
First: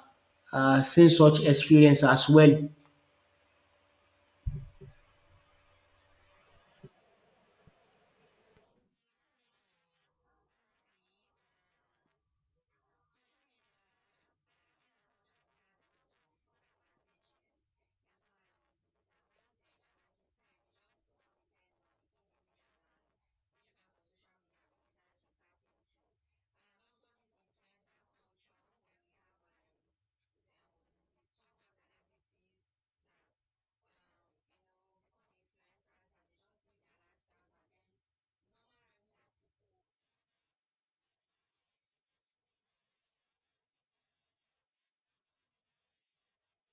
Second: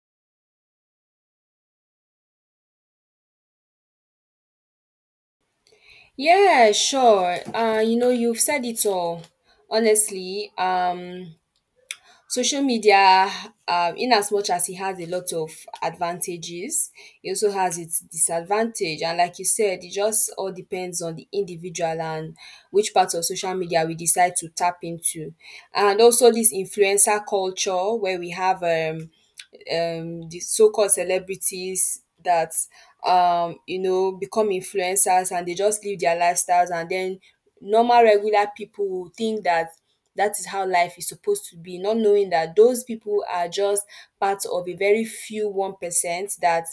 Speaker 1: seen such experience as well.
Speaker 2: Yeah, sure. You know, you've said it all. Honestly, social media, in as much as it has a lot of advantages, it also has its disadvantage. And like you said, it just all depends on the individual and which part of social media we decide to tap into. And also this influencer culture where we have the so-called celebrities that you know, become influencers and they just live their lifestyles, and then normal regular people will think that that is how life is supposed to be, not knowing that those people are just part of a very few 1% that,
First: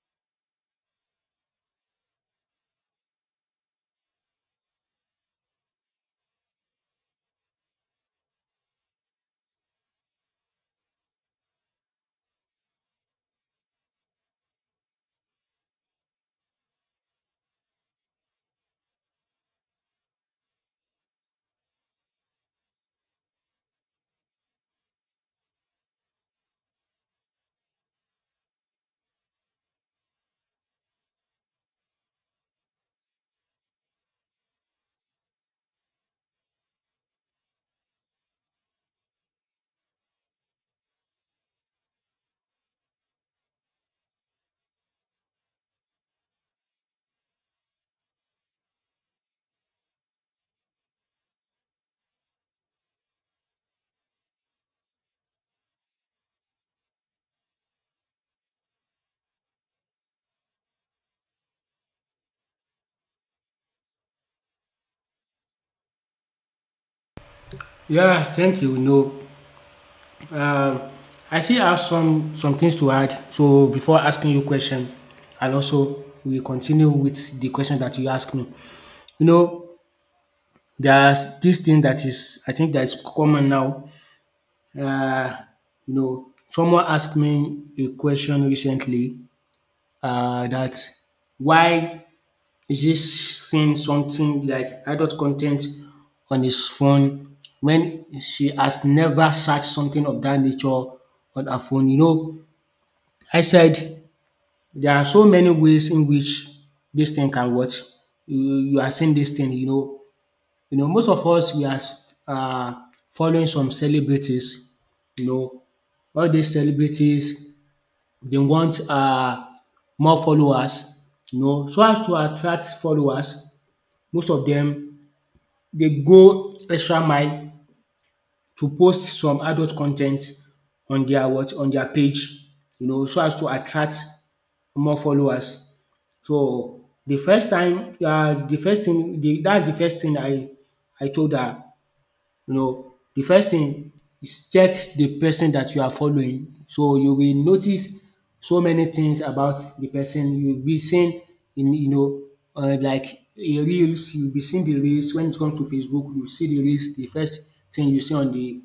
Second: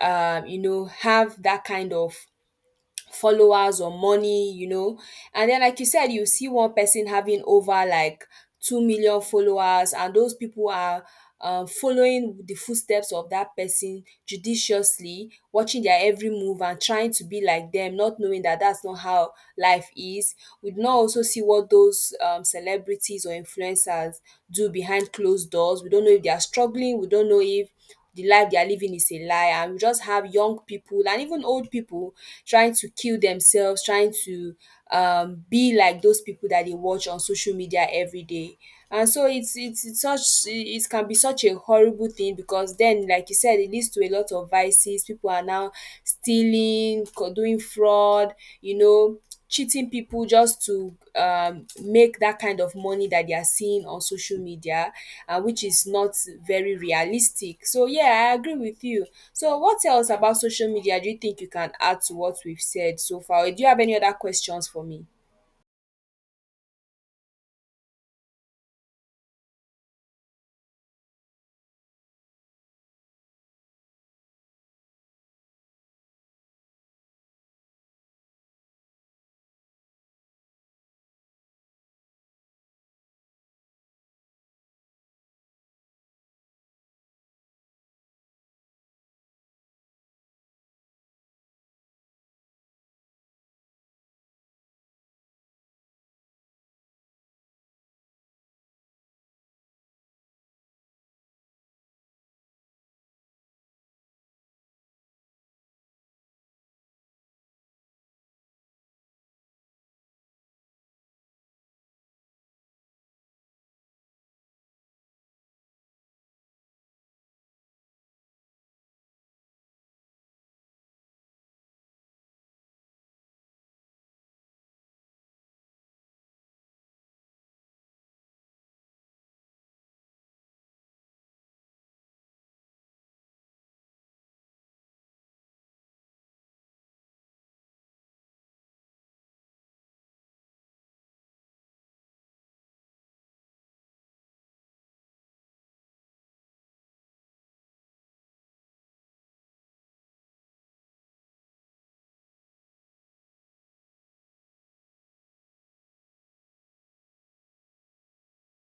Speaker 2: you know, have that kind of followers or money, you know. And then, like you said, you see one person having over like 2 million followers, and those people are following the footsteps of that person judiciously, watching their every move and trying to be like them, not knowing that that's not how life is. We do not also see what those celebrities or influencers do behind closed doors. We don't know if they are struggling, we don't know if the life they are living is a lie, and we just have young people and even old people trying to kill themselves trying to be like those people that they watch on social media every day. And so it's such, it can be such a horrible thing, because then like you said, it leads to a lot of vices. People are now stealing, co- doing fraud, you know, cheating people just to make that kind of money that they are seeing on social media, which is not very realistic. So, yeah, I agree with you. So, what else about social media do you think you can add to what we've said so far? Or do you have any other questions for me?
Speaker 1: Yeah, thank you. No. Um, I still have some things to add. So before asking you question, and also we continue with the question that you asked me. You know, there's this thing that is, I think, that is common now. Uh, you know, someone asked me a question recently, that why is he seeing something like adult content on his phone when she has never searched something of that nature on her phone. You know, I said there are so many ways in which this thing can what you you are seeing this thing, you know. You know, most of us we are uh, following some celebrities, you know, all these celebrities they want, more followers, you know, so as to attract followers, most of them they go extra mile to post some adult content on their what on their page, you know, so as to attract more followers. So, the first time the first thing, the, that's the first thing I told her. You know, the first thing is check the person that you are following. So you will notice so many things about the person. You'll be seeing, you know, like a reels, you'll be seeing the reels. When it comes to Facebook, you see the reels. The first thing you see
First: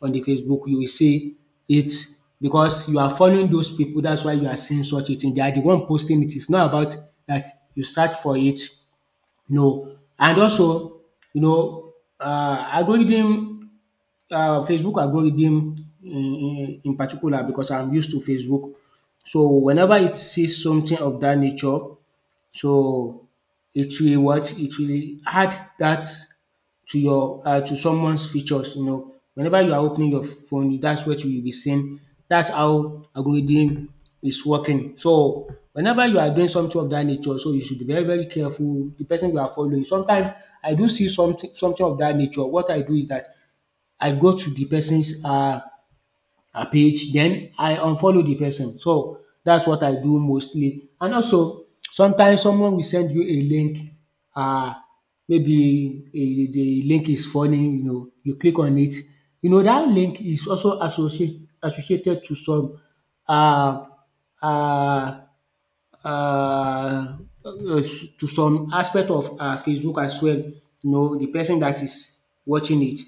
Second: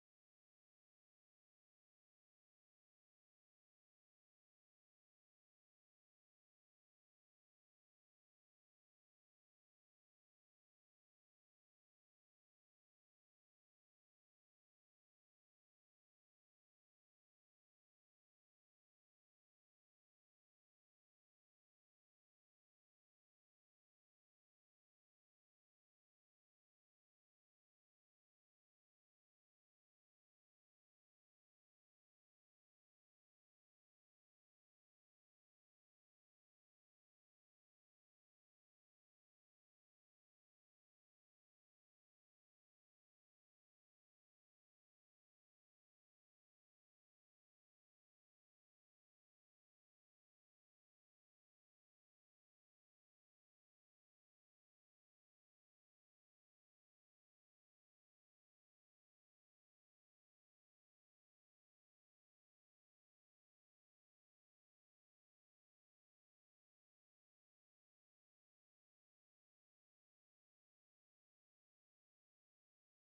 Speaker 1: on the Facebook, you will see it, because you are following those people. That's why you are seeing such a thing. They are the one posting it. It's not about that you search for it, no. And also, you know, algorithm, Facebook algorithm in particular, because I'm used to Facebook. So whenever it sees something of that nature, so it will what? It will add that to your to someone's features, you know. Whenever you are opening your phone, that's what you will be seeing. That's how algorithm is working. So whenever you are doing something of that nature, so you should be very, very careful. The person you are following. Sometimes I do see something of that nature. What I do is that I go to the person's her page, then I unfollow the person. So that's what I do mostly. And also sometimes someone will send you a link, um maybe the link is funny, you know, you click on it, you know that link is also associated um um uh, uh, to some aspect of Facebook as well. You know, the person that is watching it,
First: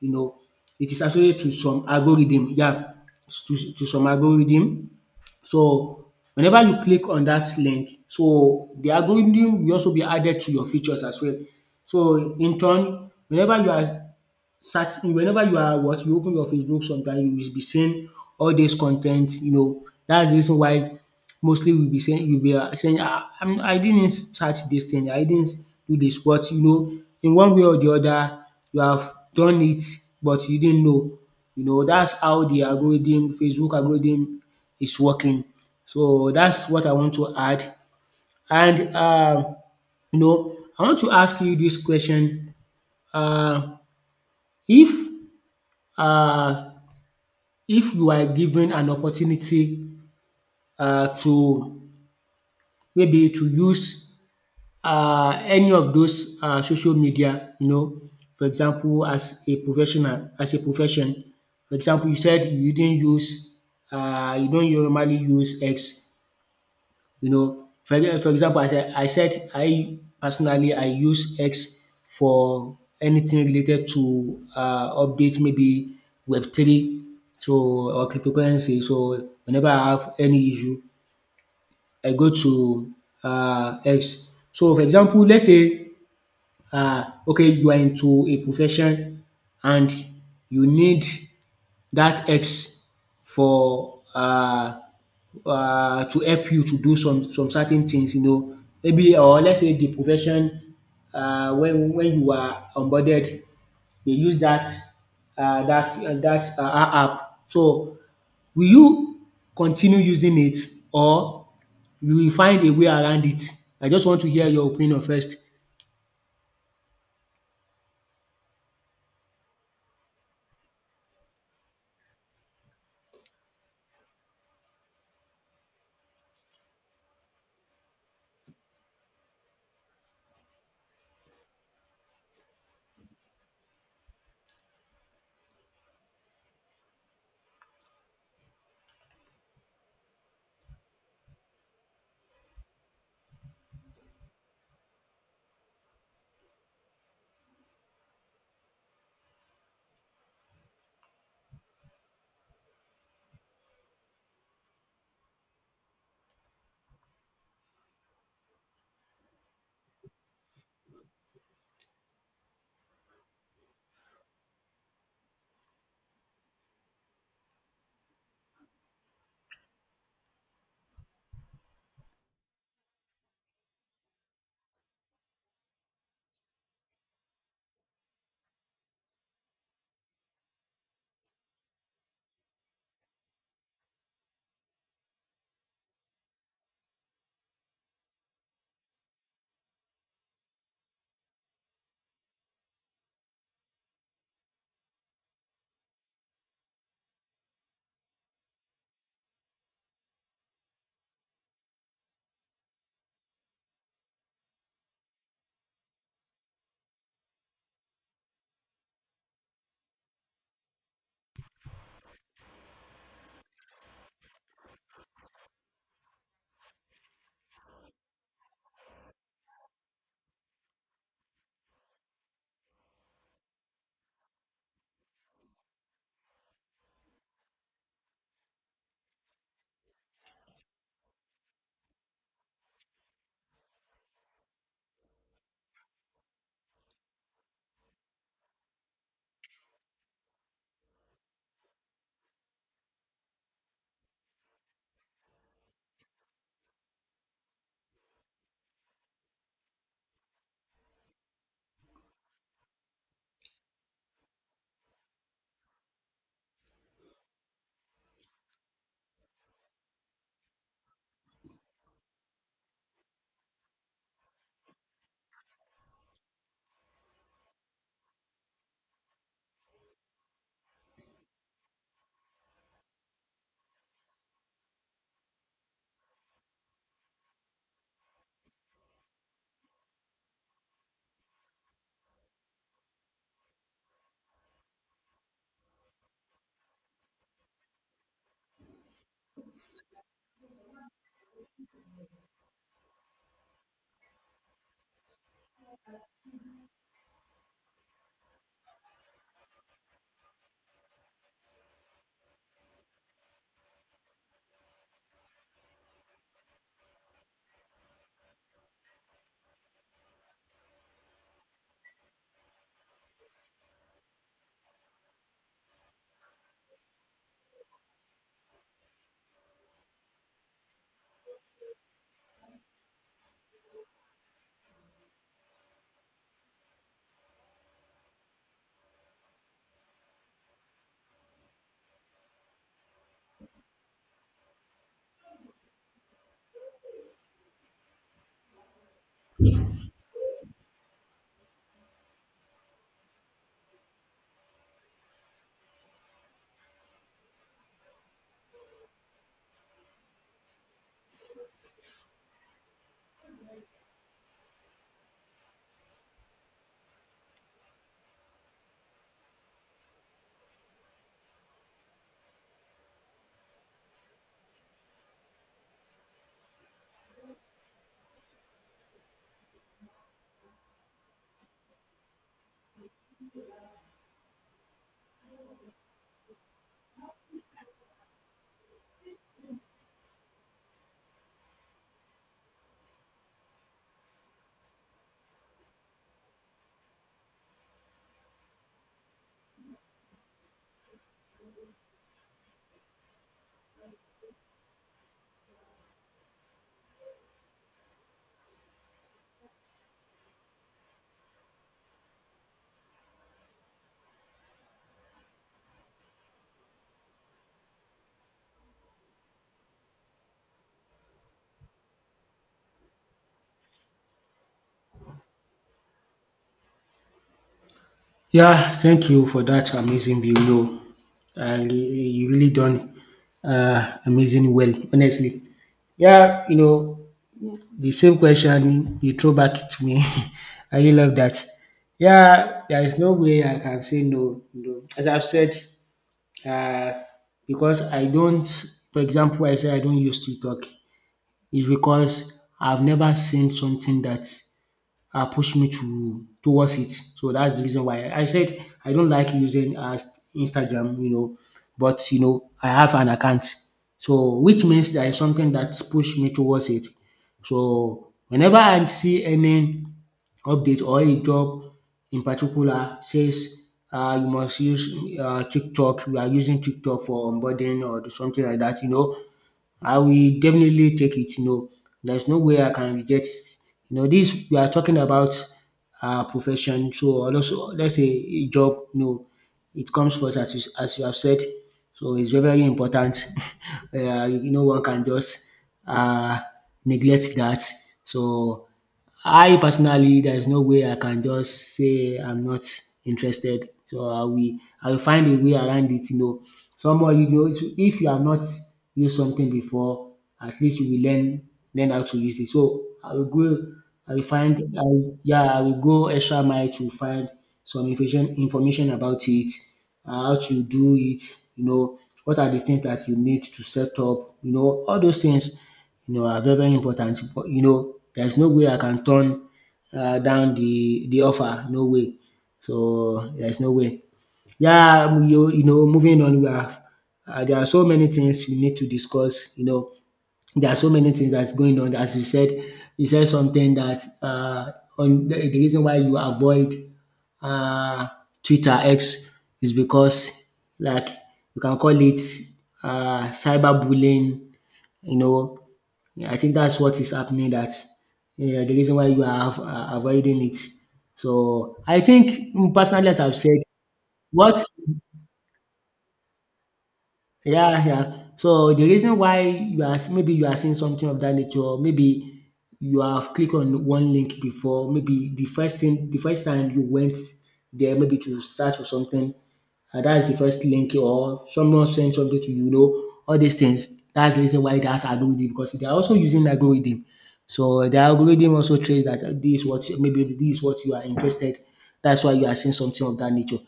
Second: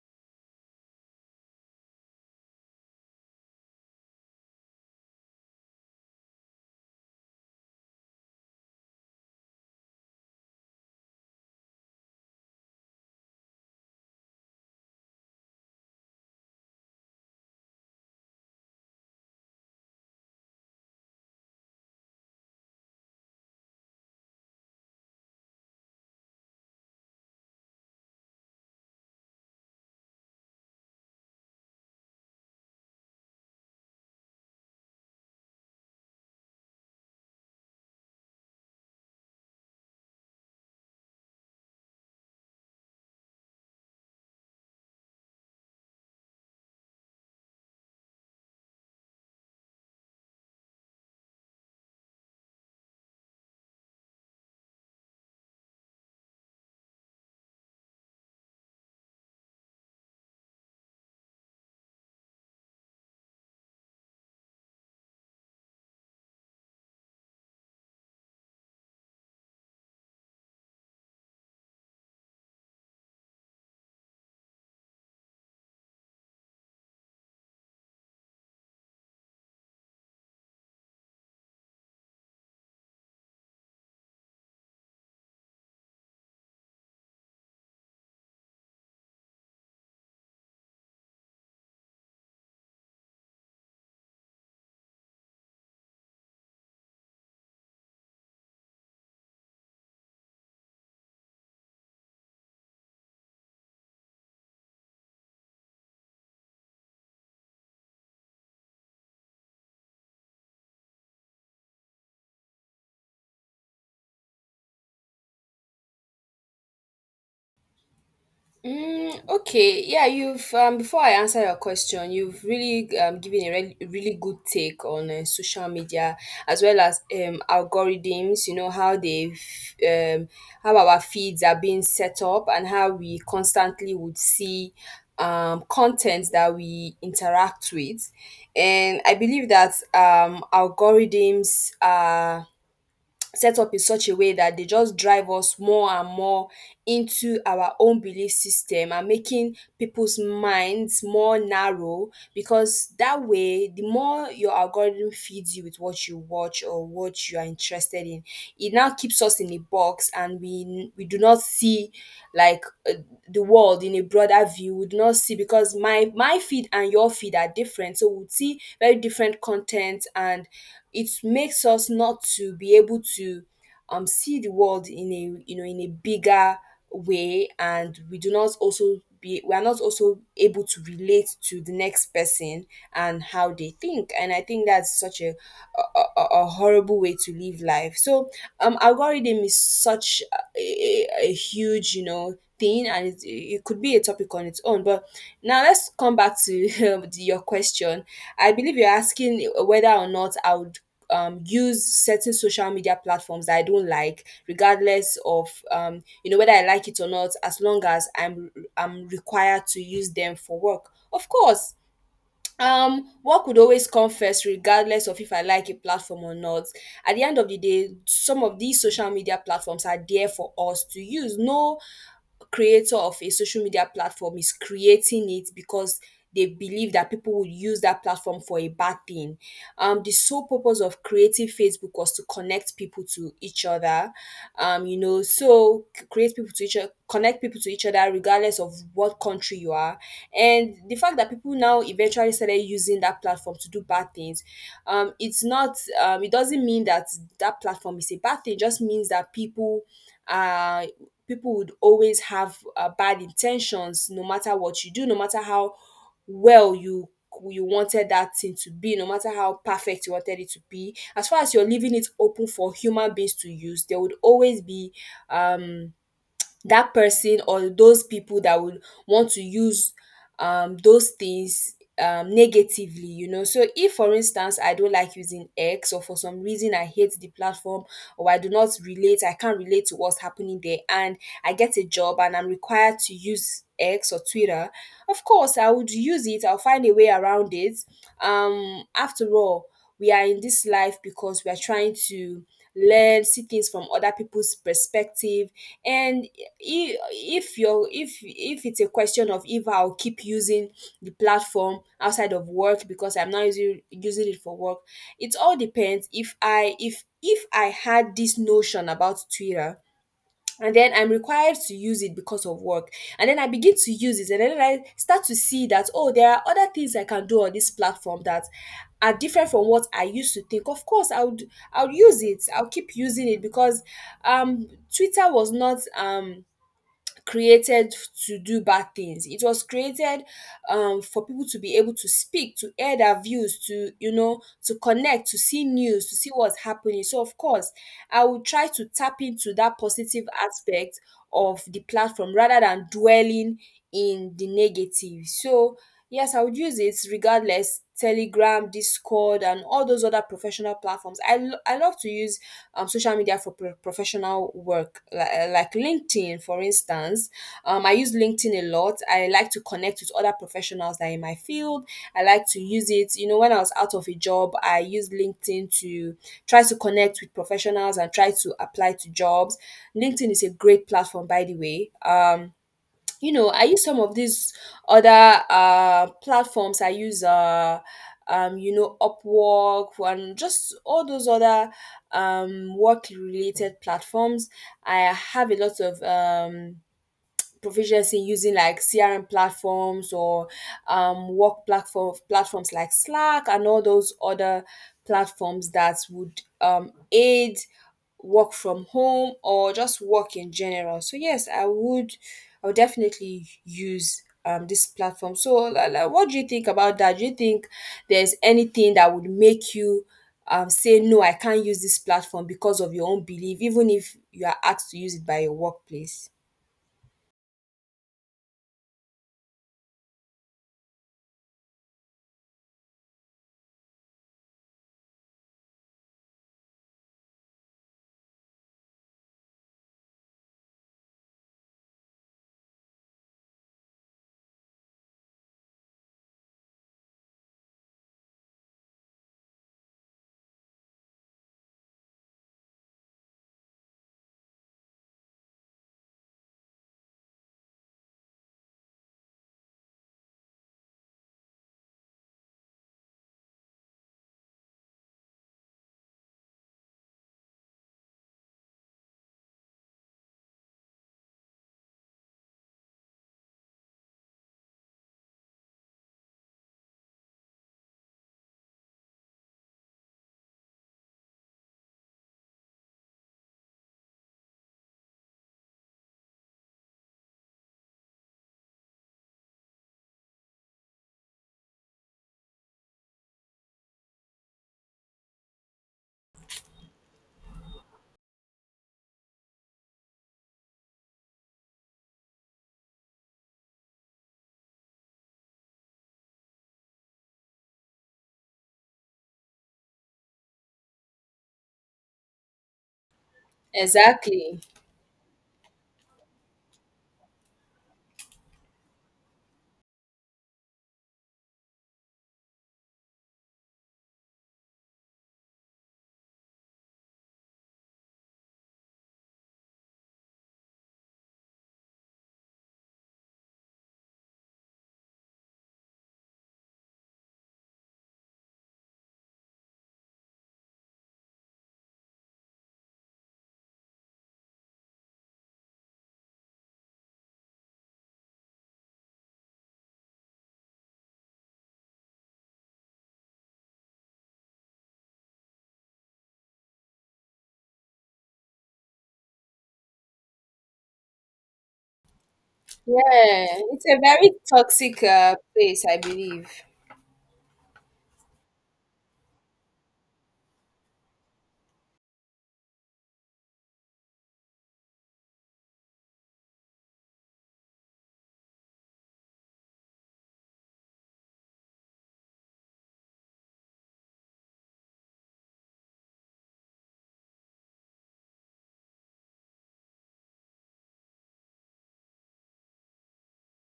Speaker 1: you know, it is associated to some algorithm. Yeah, to some algorithm. So whenever you click on that link, so the algorithm will also be added to your features as well. So in turn, whenever you are search whenever you are what you open your Facebook sometime, you will be seeing all this content. You know, that's the reason why mostly we be saying you be saying I didn't search this thing, I didn't do this. But you know, in one way or the other you have done it, but you didn't know. You know, that's how the algorithm, Facebook algorithm, is working. So that's what I want to add, and I want to ask you this question. um if uh, if you are given an opportunity to maybe to use any of those social media, you know, for example as a professional, as a profession. For example, you said you didn't use, you don't normally use X. You know, for example, as I said, I personally I use X for anything related to updates, maybe Web3, so, or cryptocurrency. So whenever I have any issue, I go to X. So for example, let's say okay, you are into a profession and you need that X for to help you to do some certain things, you know. Maybe, or let's say the profession, when you are onboarded, they use that dat app. So will you continue using it, or you will find a way around it? I just want to hear your opinion first.
Speaker 2: Mm, okay, yeah, you've before I answer your question, you've really given a re- really good take on social media as well as algorithms. You know how they, how our feeds are being set up and how we constantly would see content that we interact with, and I believe that algorithms are set up in such a way that they just drive us more and more into our own belief system and making people's minds more narrow, because that way, the more your algorithm feeds you with what you watch or what you are interested in, it now keeps us in a box and we do not see like uh, the world in a broader view. We do not see because my feed and your feed are different, so we'll see very different content, and it makes us not to be able to see the world in a, you know, in a bigger way. And we do not also be we are not also able to relate to the next person and how they think. And I think that's such a horrible way to live life. So algorithm is such a huge, you know, thing, and it could be a topic on its own. But now let's come back to your question. I believe you're asking whether or not I would use certain social media platforms that I don't like, regardless of, you know, whether I like it or not, as long as I'm required to use them for work. Of course, work would always come first regardless of if I like a platform or not. At the end of the day, some of these social media platforms are there for us to use. No creator of a social media platform is creating it because they believe that people would use that platform for a bad thing. The sole purpose of creating Facebook was to connect people to each other. You know, so create people to each other, connect people to each other, regardless of what country you are. And the fact that people now eventually started using that platform to do bad things, it's not, it doesn't mean that that platform is a bad thing. It just means that people, uh people would always have bad intentions no matter what you do, no matter how well you wanted that thing to be, no matter how perfect you wanted it to be. As far as you're leaving it open for human beings to use, there would always be um that person or those people that would want to use those things negatively. You know, so if, for instance, I don't like using X, or for some reason I hate the platform, or I do not relate, I can't relate to what's happening there, and I get a job and I'm required to use X or Twitter, of course I would use it. I'll find a way around it. After all, we are in this life because we are trying to learn, see things from other people's perspective. And if you're, if it's a question of if I'll keep using the platform outside of work because I'm not using it for work, it all depends. If I had this notion about Twitter and then I'm required to use it because of work, and then I begin to use it, and then I start to see that, oh, there are other things I can do on this platform that are different from what I used to think. Of course, I would use it. I'll keep using it because um Twitter was not created to do bad things. It was created for people to be able to speak, to air their views, to, you know, to connect, to see news, to see what's happening. So of course, I will try to tap into that positive aspect of the platform rather than dwelling in the negative. So yes, I would use it regardless. Telegram, Discord, and all those other professional platforms. I love to use social media for professional work, like LinkedIn, for instance. I use LinkedIn a lot. I like to connect with other professionals that are in my field. I like to use it. You know, when I was out of a job, I used LinkedIn to try to connect with professionals and try to apply to jobs. LinkedIn is a great platform, by the way. You know, I use some of these other platforms. I use you know, Upwork and just all those other work related platforms. I have a lot of proficiency in using like CRM platforms or work platforms like Slack and all those other platforms that would aid work from home or just work in general. So yes, I would definitely use this platform. So what do you think about that? Do you think there's anything that would make you say, no, I can't use this platform because of your own belief, even if you are asked to use it by your workplace?
Speaker 1: Yeah, thank you for that amazing video. You really done amazing well, honestly. Yeah, you know, the same question you throw back to me. I really love that. Yeah, there is no way I can say no. You know, as I've said, uh, because I don't, for example, I say I don't use TikTok. It's because I've never seen something that push me to towards it. So that's the reason why I said I don't like using Instagram, you know, but you know I have an account, so which means there is something that pushed me towards it. So whenever I see any update or a job in particular says you must use TikTok, we are using TikTok for onboarding or something like that, you know, I will definitely take it, you know. There's no way I can reject it. You know, this we are talking about profession, so, or also let's say a job. No, it comes first as you have said. So it's very, very important. You know, one can just uh, neglect that. So I personally, there is no way I can just say I'm not interested, so I will find a way around it, you know. Someone, you know, if you have not used something before, at least you will learn how to use it. So I will find
Speaker 2: Exactly.
Speaker 1: I will- yeah, I will go extra mile to find some information about it, how to do it, you know, what are the things that you need to set up, you know, all those things, you know, are very, very important. But, you know, there's no way I can turn down the offer. No way. So there's no way. Yeah, moving on, we have, there are so many things we need to discuss. You know, there are so many things that's going on. As you said something that on the reason why you avoid uh, Twitter X is because, like, you can call it cyberbullying. You know, yeah, I think that's what is happening. That yeah, the reason why you are avoiding it. So I think personally, as I've
Speaker 2: Yeah,
Speaker 1: said,
Speaker 2: it's a very
Speaker 1: what,
Speaker 2: toxic place, I believe.
Speaker 1: yeah, yeah. So the reason why you are, maybe you are seeing something of that nature, maybe you have clicked on one link before. Maybe the first thing, the first time you went there, maybe to search for something, and that is the first link, or someone sent something to you, you know, all these things, that's the reason why that algorithm, because they are also using algorithm. So the algorithm also trains that this is what, maybe this is what you are interested. That's why you are seeing something of that nature.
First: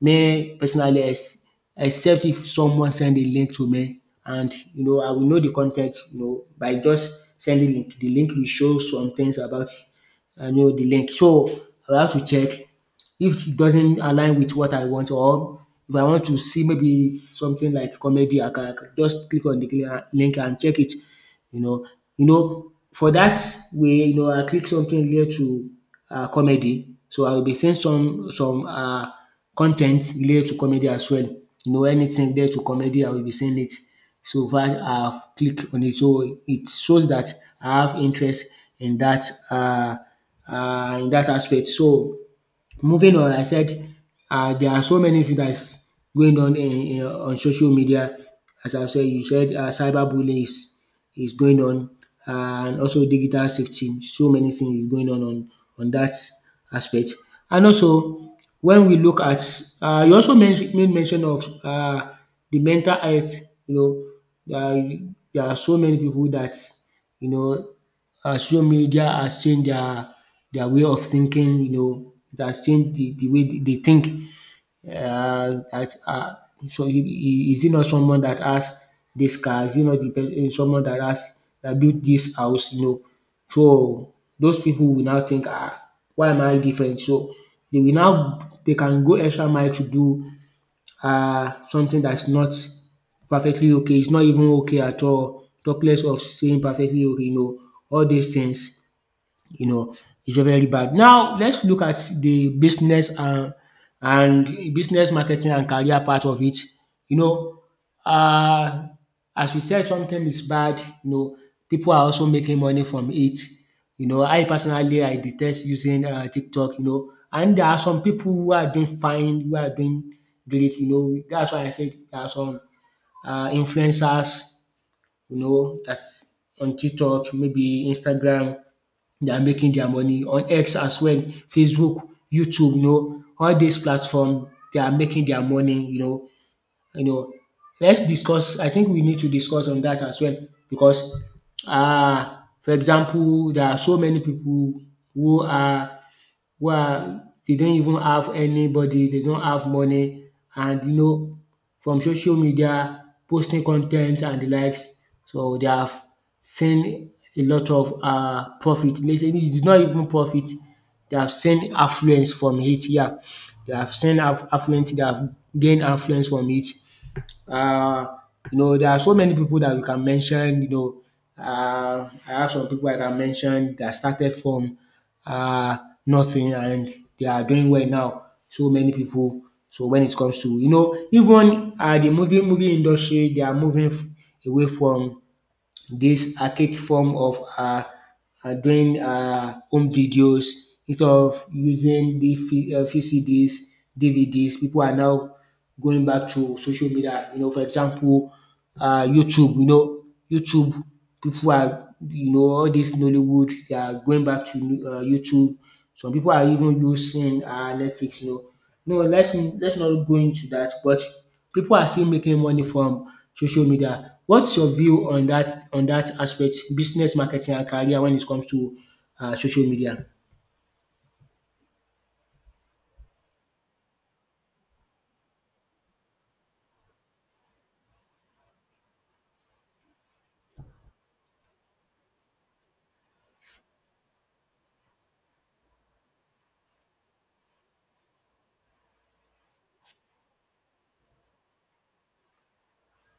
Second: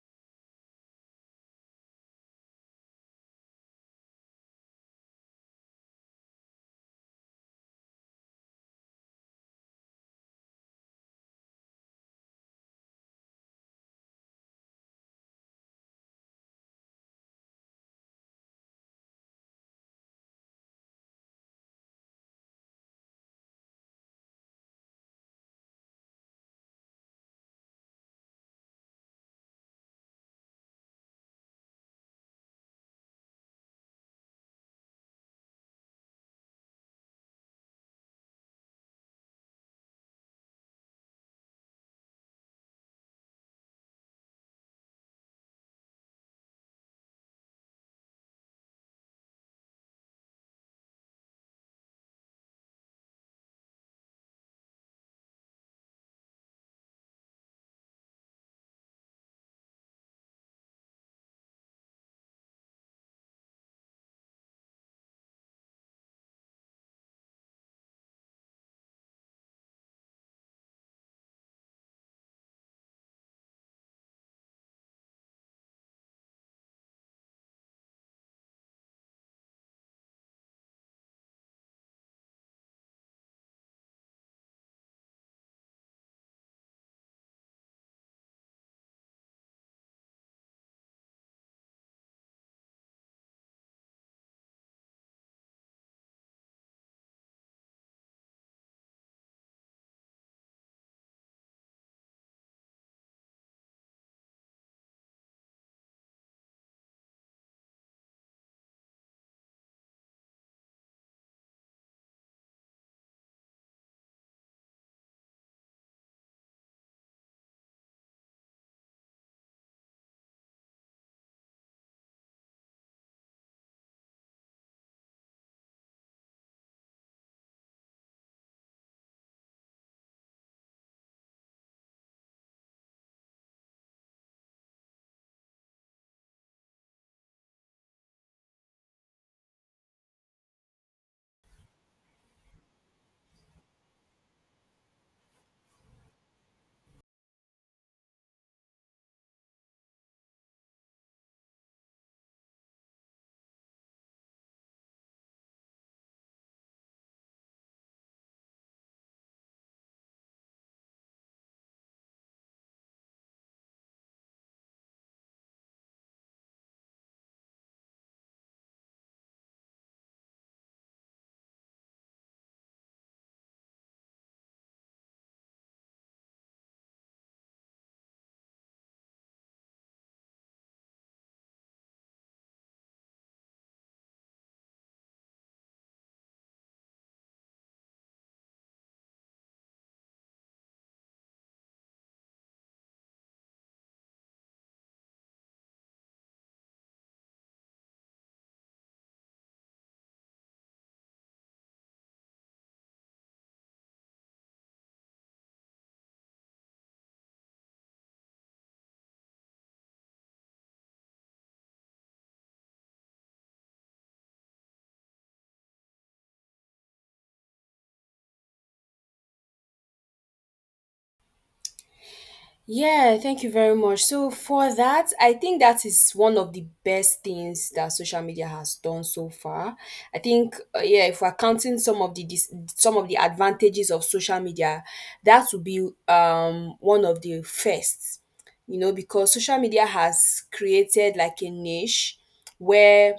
Speaker 1: Me personally, except if someone send a link to me, and you know I will know the content, you know, by just sending link. The link will show some things about, I know the link. So I will have to check if it doesn't align with what I want, or if I want to see maybe something like comedy, I can just click on the link and check it, you know. You know, for that way, you know, I click something related to comedy. So I will be seeing some con related to comedy as well. You know, anything related to comedy I will be sending it. So if I have clicked on it, so it shows that I have interest in that uh in that aspect. So moving on, I said there are so many things that is going on in on social media. As I said, you said cyberbullying is going on, and also digital safety. So many things is going on on that aspect. And also, when we look at, you also made mention of the mental health. You know, there are so many people that, you know, social media has changed their way of thinking. You know, it has changed the way they think. That So is it not someone that has this car? Is it not the person someone that has that built this house, you know? So those people will now think, ah, why am I different? So they will now, they can go extra mile to do something that's not perfectly okay, it's not even okay at all. Talk less of saying perfectly okay, you know. All these things, you know, it's very, very bad. Now let's look at the business and business, marketing and career part of it. You know, uh, as we said, something is bad. You know, people are also making money from it. You know, I personally I detest using TikTok. You know, and there are some people who are doing fine, who are doing great. You know, that's why I said there are some influencers. You know, that's on TikTok, maybe Instagram, they are making their money on X as well, Facebook, YouTube, you know, all these platforms. They are making their money, you know, you know. Let's discuss. I think we need to discuss on that as well because, uh, for example, there are so many people who are, where they don't even have anybody, they don't have money, and you know, from social media posting con and the likes, so they have seen a lot of profit. Let's say it is not even profit, they have seen affluence from it. Yeah, they have seen affluence, they have gained affluence from it. um, you know, there are so many people that we can mention, you know, I have some pipu I can mention dat started from um nothing, and they are doing well now. So many people. So when it comes to, you know, even the movie industry, they are moving away from this archaic form of doing home videos, instead of using the VCDs, DVDs. People are now going back to social media. You know, for example, YouTube, you know, YouTube. People are, you know, all this Nollywood, they are going back to YouTube. Some people are even using Netflix, you know. No, let's not go into that, but people are still making money from social media. What's your view on that? On that aspect, business, marketing and career when it comes to social media?
Speaker 2: Yeah, thank you very much. So for that, I think that is one of the best things that social media has done so far. I think yeah, if we're counting some of some of the advantages of social media, that would be one of the first. You know, because social media has created like a niche where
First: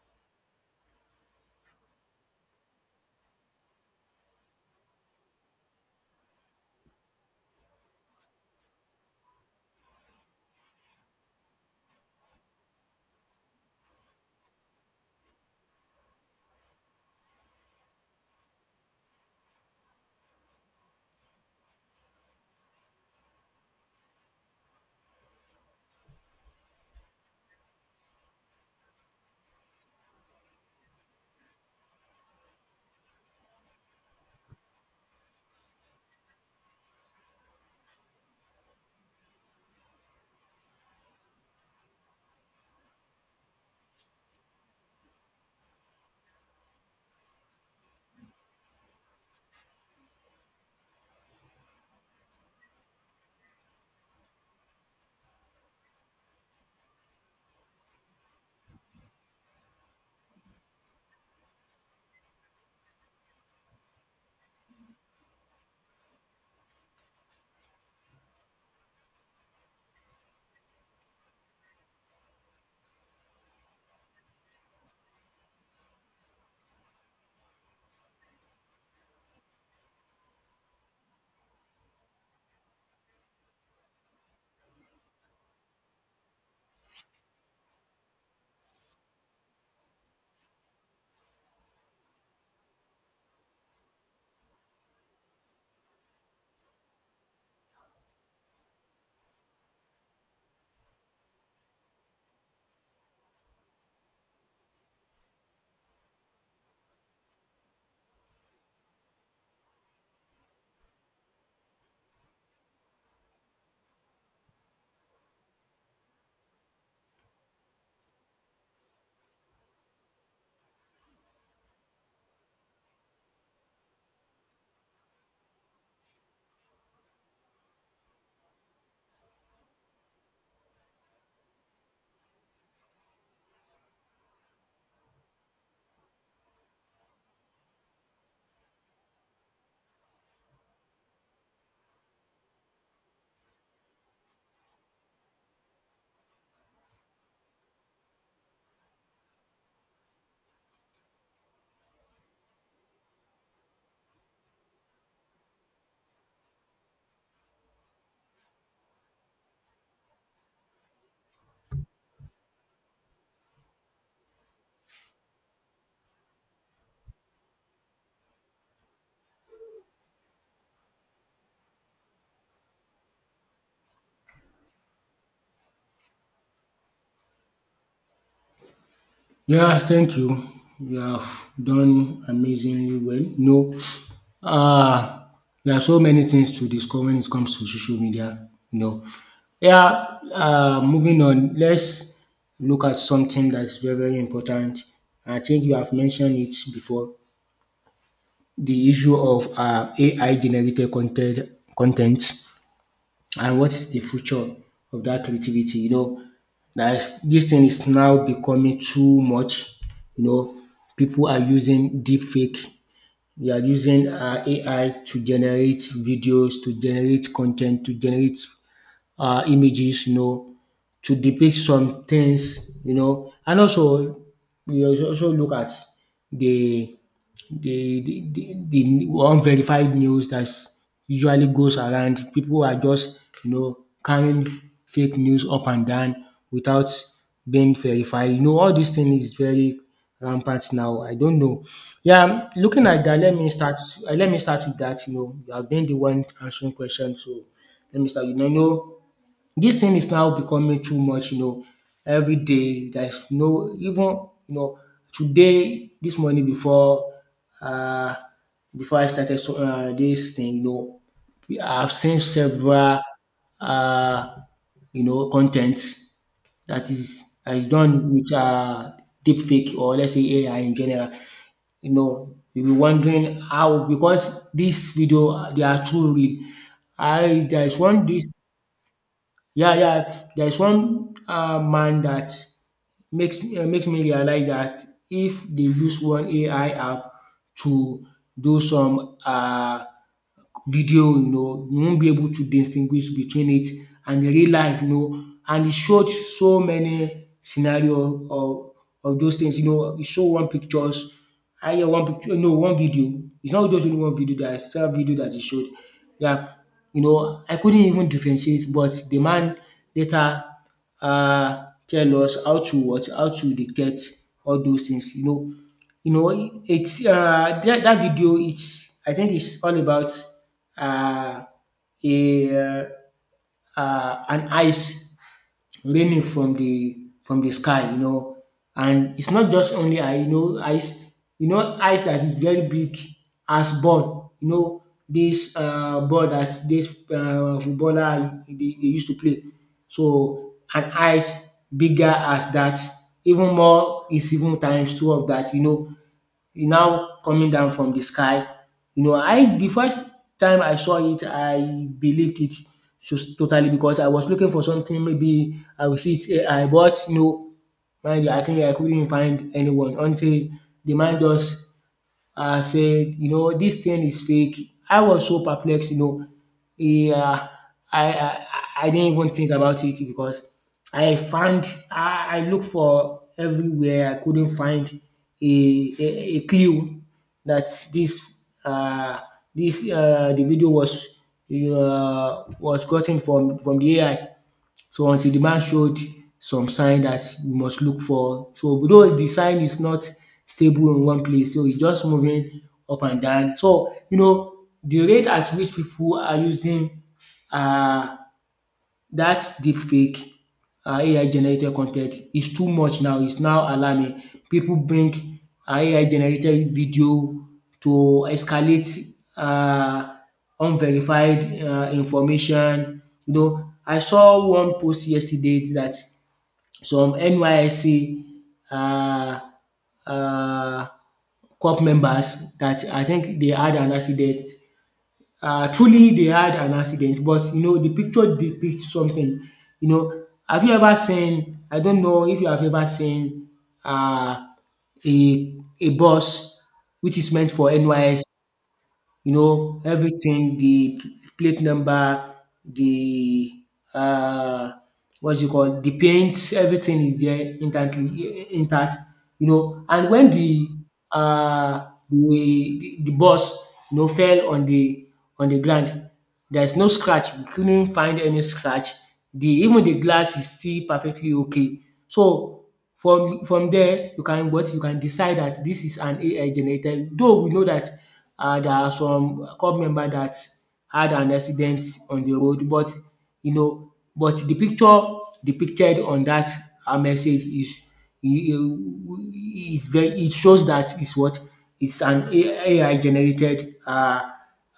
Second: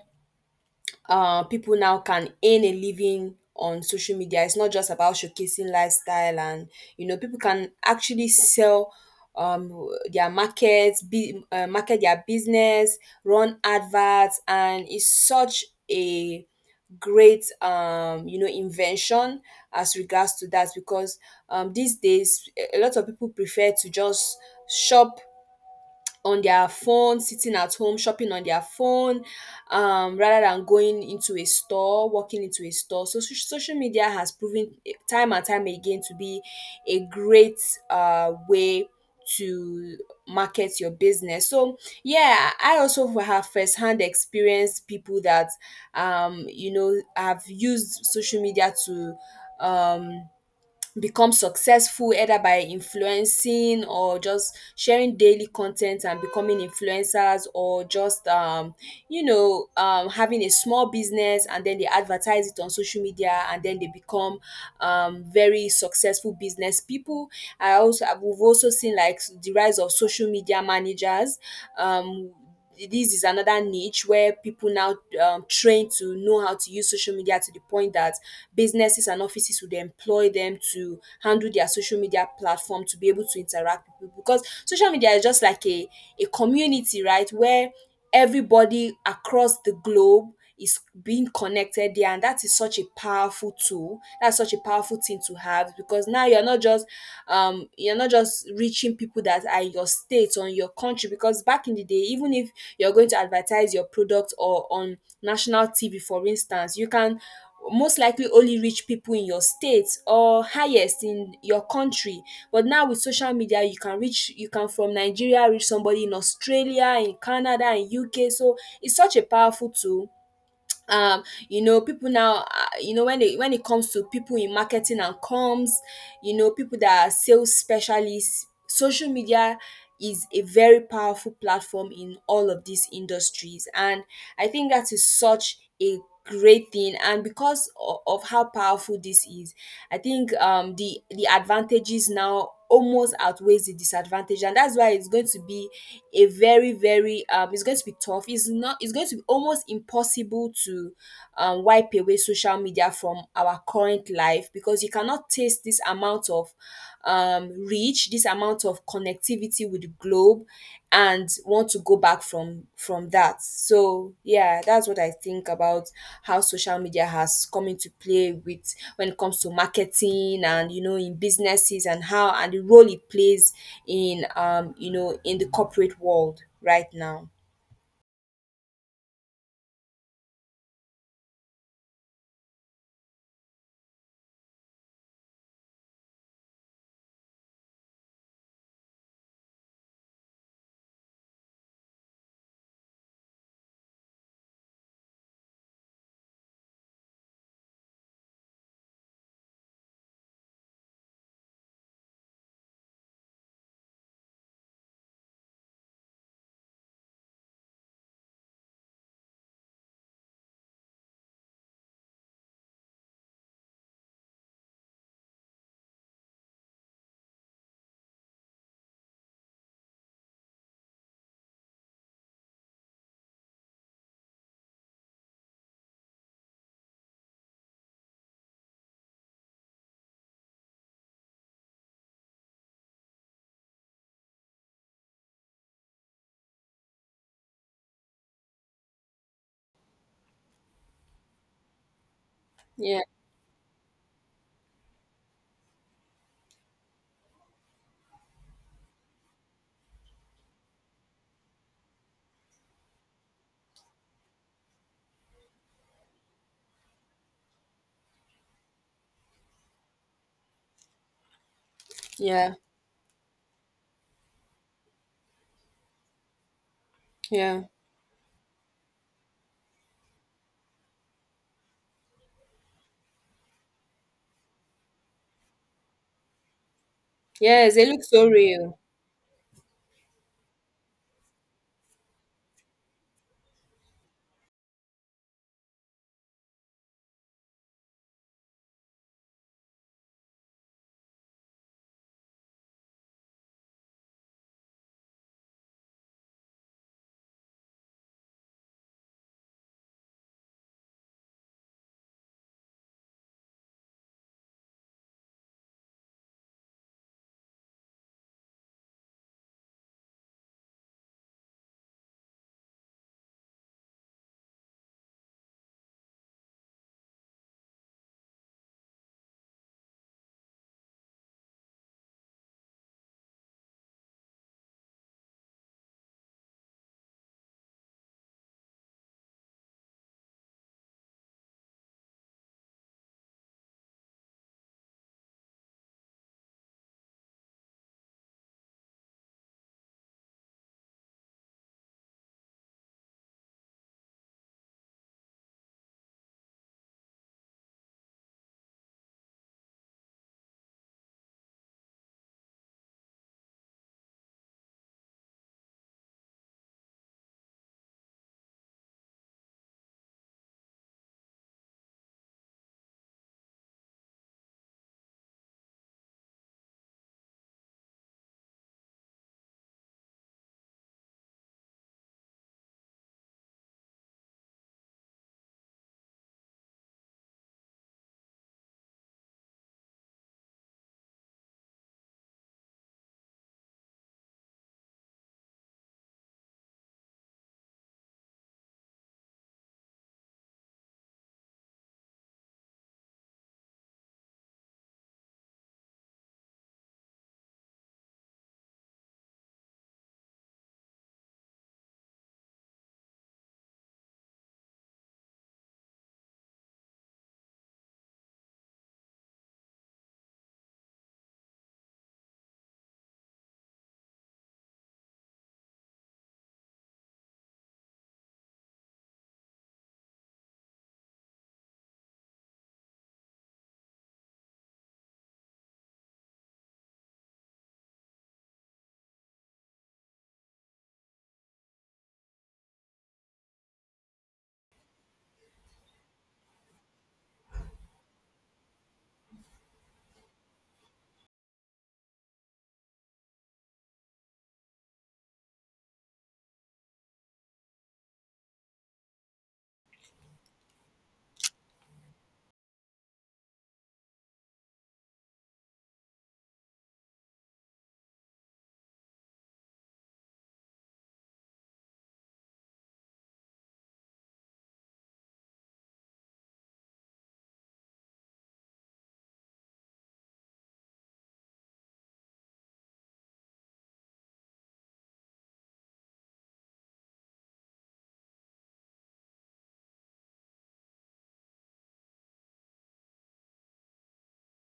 Speaker 2: people now can earn a living on social media. It's not just about showcasing lifestyle, and you know, people can actually sell um their markets, market their business, run adverts, and it's such a great, you know, invention as regards to that, because these days a lot of people prefer to just shop on their phone, sitting at home, shopping on their phone, rather than going into a store, walking into a store. So, social media has proven, eh, time and time again to be a great way to market your business. So, yeah, I also have firsthand experience, people that, you know, have used social media to um, become successful either by influencing or just sharing daily content and becoming influencers, or just you know, having a small business and then they advertise it on social media and then they become very successful business people. I also We've also seen like the rise of social media managers. um this is another niche where people now train to know how to use social media to the point that businesses and offices would employ them to handle their social media platform, to be able to interact with people, because social media is just like a community, right, where everybody across the globe is being connected there. And that is such a powerful tool. That's such a powerful thing to have, because now you're not just reaching people that are in your state or in your country. Because back in the day, even if you're going to advertise your product or on national TV, for instance, you can most likely only reach people in your state, or highest in your country. But now with social media, you can reach, you can from Nigeria reach somebody in Australia, in Canada, in UK. So it's such a powerful tool. um you know, people now, you know, when they, when it comes to people in marketing and comms, you know, people that are sales specialists, social media is a very powerful platform in all of these industries. And I think that is such a great thing. And because of how powerful this is, I think the advantages now almost outweighs the disadvantage. And that's why it's going to be a very it's going to be tough. It's not, it's going to be almost impossible to wipe away social media from our current life, because you cannot taste this amount of reach, this amount of connectivity with the globe, and want to go back from that. So yeah, that's what I think about how social media has come into play with, when it comes to marketing and, you know, in businesses, and how, and the role it plays in, you know, in the corporate world right now.
Speaker 1: Yeah, thank you. You have done amazingly well. No, uh, there are so many things to discuss when it comes to social media. You know, yeah. Moving on, let's look at something that's very, very important. I think you have mentioned it before. The issue of AI generated content, and what's the future of that creativity? You know, that is, this thing is now becoming too much. You know, people are using deep fake. They are using AI to generate videos, to generate content, to generate images, you know, to depict some things. You know, and also we also look at the the the unverified news that usually goes around. People are just, you know, carrying fake news up and down without being verified. You know, all these things is very rampant now. I don't know. Yeah, looking
Speaker 2: Yeah.
Speaker 1: at that, let me start. Let me start with that. You know, you have been the one answering questions, so let me start. You know, this thing is now becoming too much, you know. Everyday there's no even, you know, today, this morning, before um before I started dis thing, you know, I've seen
Speaker 2: Yeah.
Speaker 1: several um you know content that
Speaker 2: Yeah.
Speaker 1: is done with deep fake, or let's say AI in general. You know, you'll be wondering how, because this video, they are too real. I There
Speaker 2: Yes,
Speaker 1: is
Speaker 2: they look
Speaker 1: one
Speaker 2: so
Speaker 1: this.
Speaker 2: real.
Speaker 1: Yeah, yeah. There's one man that makes makes me realize that if they use one AI app to do some video, you know, you won't be able to distinguish between it and the real life, you know. And it showed so many scenario of those things, you know. It show one pictures I hear one picture, no, one video. It's not just only one video. There are several video that he showed. Yeah, you know, I couldn't even differentiate, but the man later tell us how to what, how to detect all those things, you know. You know, it's that video. It's I think it's all about uh, a an ice raining from the sky. You know, and it's not just only I You know, ice. You know, ice that is very big as ball. You know, this ball that this footballer they used to play. So an ice bigger as that, even more is even times two of that. You know, e now coming down from the sky. You know, I the first time I saw it, I believed it just totally because I was looking for something maybe I will see it's AI but no mind you I think I couldn't find anyone until the man just said, you know this thing is fake. I was so perplexed you know. Yeah, I I I didn't even think about it because I found I look for everywhere I couldn't find a clue that this this the video was gotten from the AI. So until the man showed some sign that we must look for. So though the sign is not stable in one place, so it's just moving up and down. So you know the rate at which people are using uh that deepfake AI generated content. Ten is too much now. It's now alarming. People bring AI generated video to escalate um unverified information. You know, I saw one post yesterday that some NYSC um um corp members that I think they had an accident truly they had an accident but you know the picture depicts something. You know have you ever seen I don't know if you have ever seen um a a bus which is meant for NYS you know, everything, the plate number, the uh, what's it called, the paint, everything is there instantly intact, you know. And when the the the boss you know fell on the ground, there's no scratch. We couldn't find any scratch. The even the glass is still perfectly okay. So from there you can what? You can decide that this is an AI generated though we know that, there are some club member that had an accident on the road but you know but the picture depicted on that message is very it shows that is what? Is an AI generated uh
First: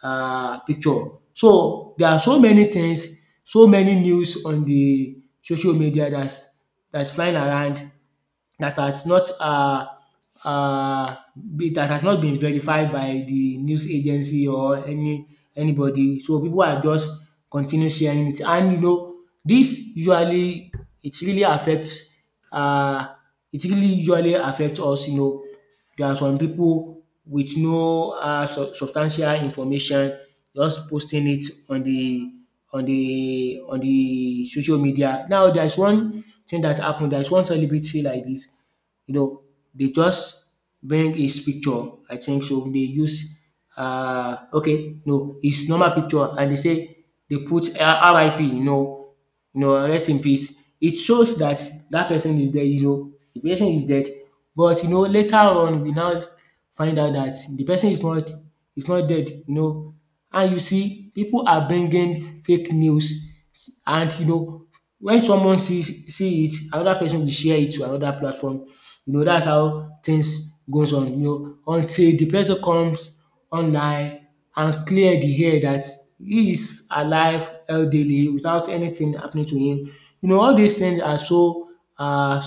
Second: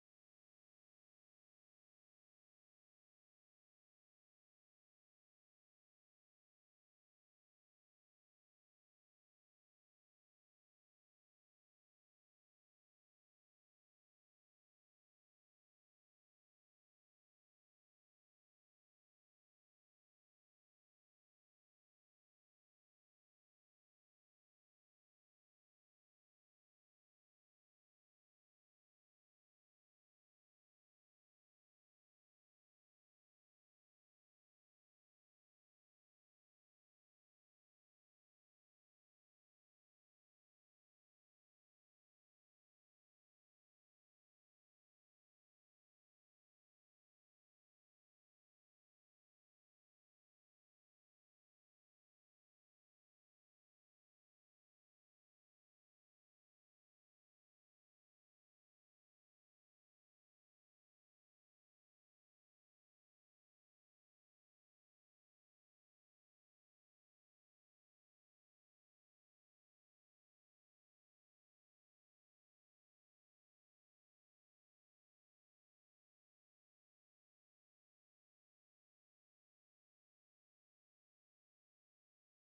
Speaker 1: uh picture. So there are so many things, so many news on the social media that's flying around that has not um be that has not been verified by the news agency or any anybody. So people are just continue sharing it and you know this usually it really affects um it really usually affects us you know. There are some people with no substantial information just posting it on the on the on the social media. Now there's one thing that happened. There's one celebrity like this, you know, they just bring his picture. I think so. They use okay, no, his normal picture and they say they put RIP, you know, rest in peace. It shows that that person is dead, you know, the person is dead. But you know, later on we now find out that the person is not dead, you know. And you see, people are bringing fake news, and you know, when someone see it, another person will share it to another platform. You know that's how things goes on you know until the person comes online and clear the air that he is alive elderly, without anything happening to him. You know all these things are are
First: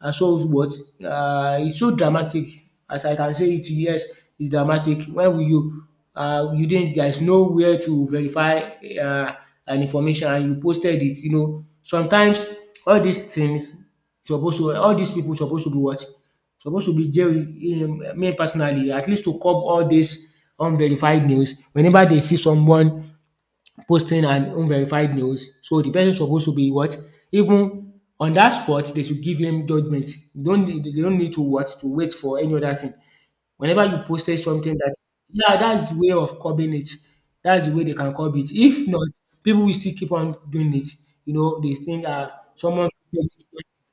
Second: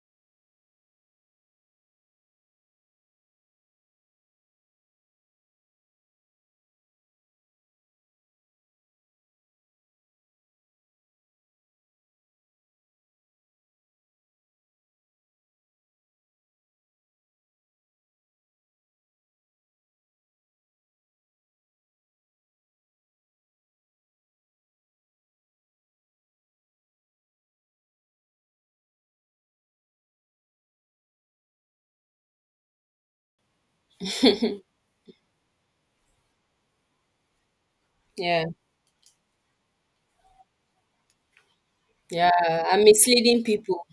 Speaker 1: are so what? It's so dramatic as I can say it yes it's dramatic when will you you didn't there is nowhere to verify uh an information and you posted it you know. Sometimes all these things Supposed to all these people supposed to be what? Supposed to be jailed me personally at least to curb all this unverified news. Whenever they see someone posting an unverified news, so the person supposed to be what? Even on that spot they should give him judgement. You don't need they don't need to what? To wait for any other thing. Whenever you posted something that yeah, that's the way of curbing it. That's the way they can curb
Speaker 2: Yeah.
Speaker 1: it. If not, people will still keep on doing it. You know, they think
Speaker 2: Yeah. And
Speaker 1: someone
Speaker 2: misleading people.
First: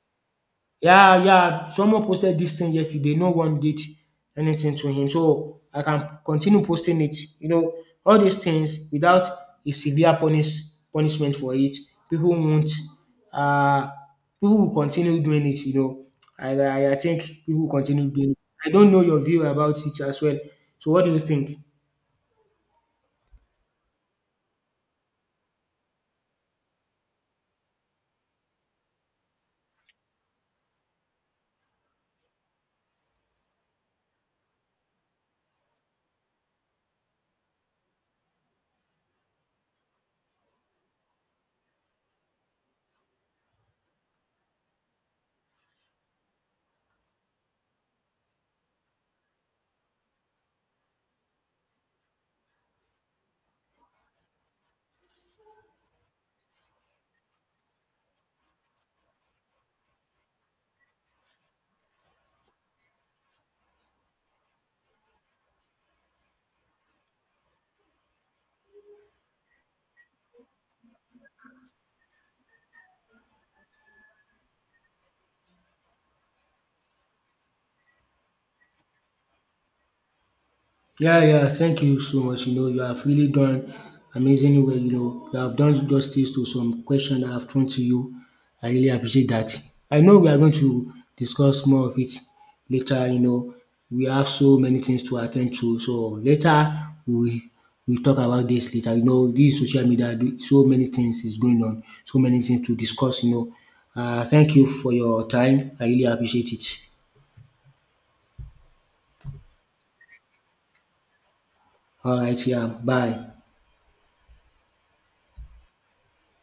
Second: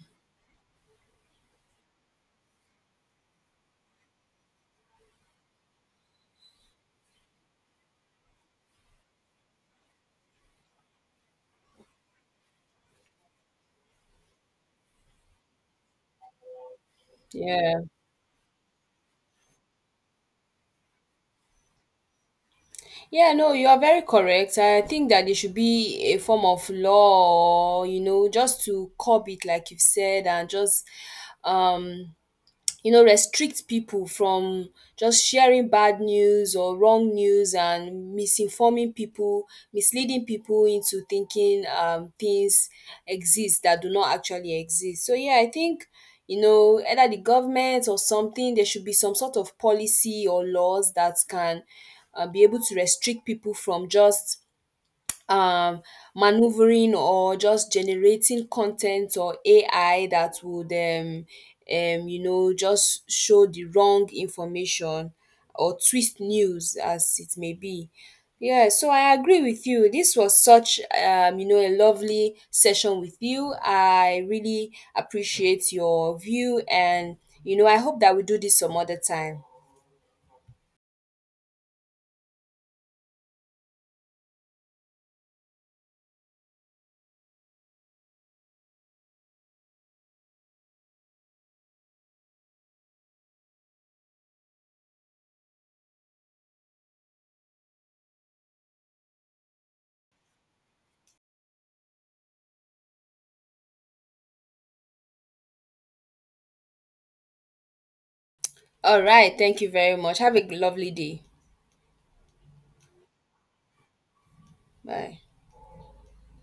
Speaker 1: yeah, yeah, someone posted this thing yesterday. No one did anything to him. So I can continue posting it. You know, all these things without a severe punish punishment for it, people won't uh people will continue doing it, you know. I think people will
Speaker 2: Yeah.
Speaker 1: continue doing it. I don't know your view about it as well. So what do you think?
Speaker 2: Yeah, no, you are very correct. I think that it should be a form of law, you know, just to curb it, like you've said. And just um you know, restrict people from just sharing bad news or wrong news and misinforming people, misleading people into thinking things exist that do not actually exist. So yeah, I think, you know, either the government or something, there should be some sort of policy or laws that can be able to restrict people from just um maneuvering or just generating content or AI that would you know just show the wrong information or twist news as it may be. Yeah, so I agree with you. This was such, you know, a lovely session with you. I really appreciate your view, and you know, I hope that we do this some other time.
Speaker 1: Yeah, yeah, thank you so much. You know, you have really done amazingly well. You know, you have done justice to some questions that I've thrown to you. I really appreciate that. I know we are going to discuss more of it later. You know, we have so many things to attend to. So later we we talk about this later. You know, this social media, so many things is going on, so many things to discuss. You know, thank you for your time. I really appreciate it.
Speaker 2: All right, thank you very much. Have a lovely day.
Speaker 1: All right, yeah, bye.
Speaker 2: Bye.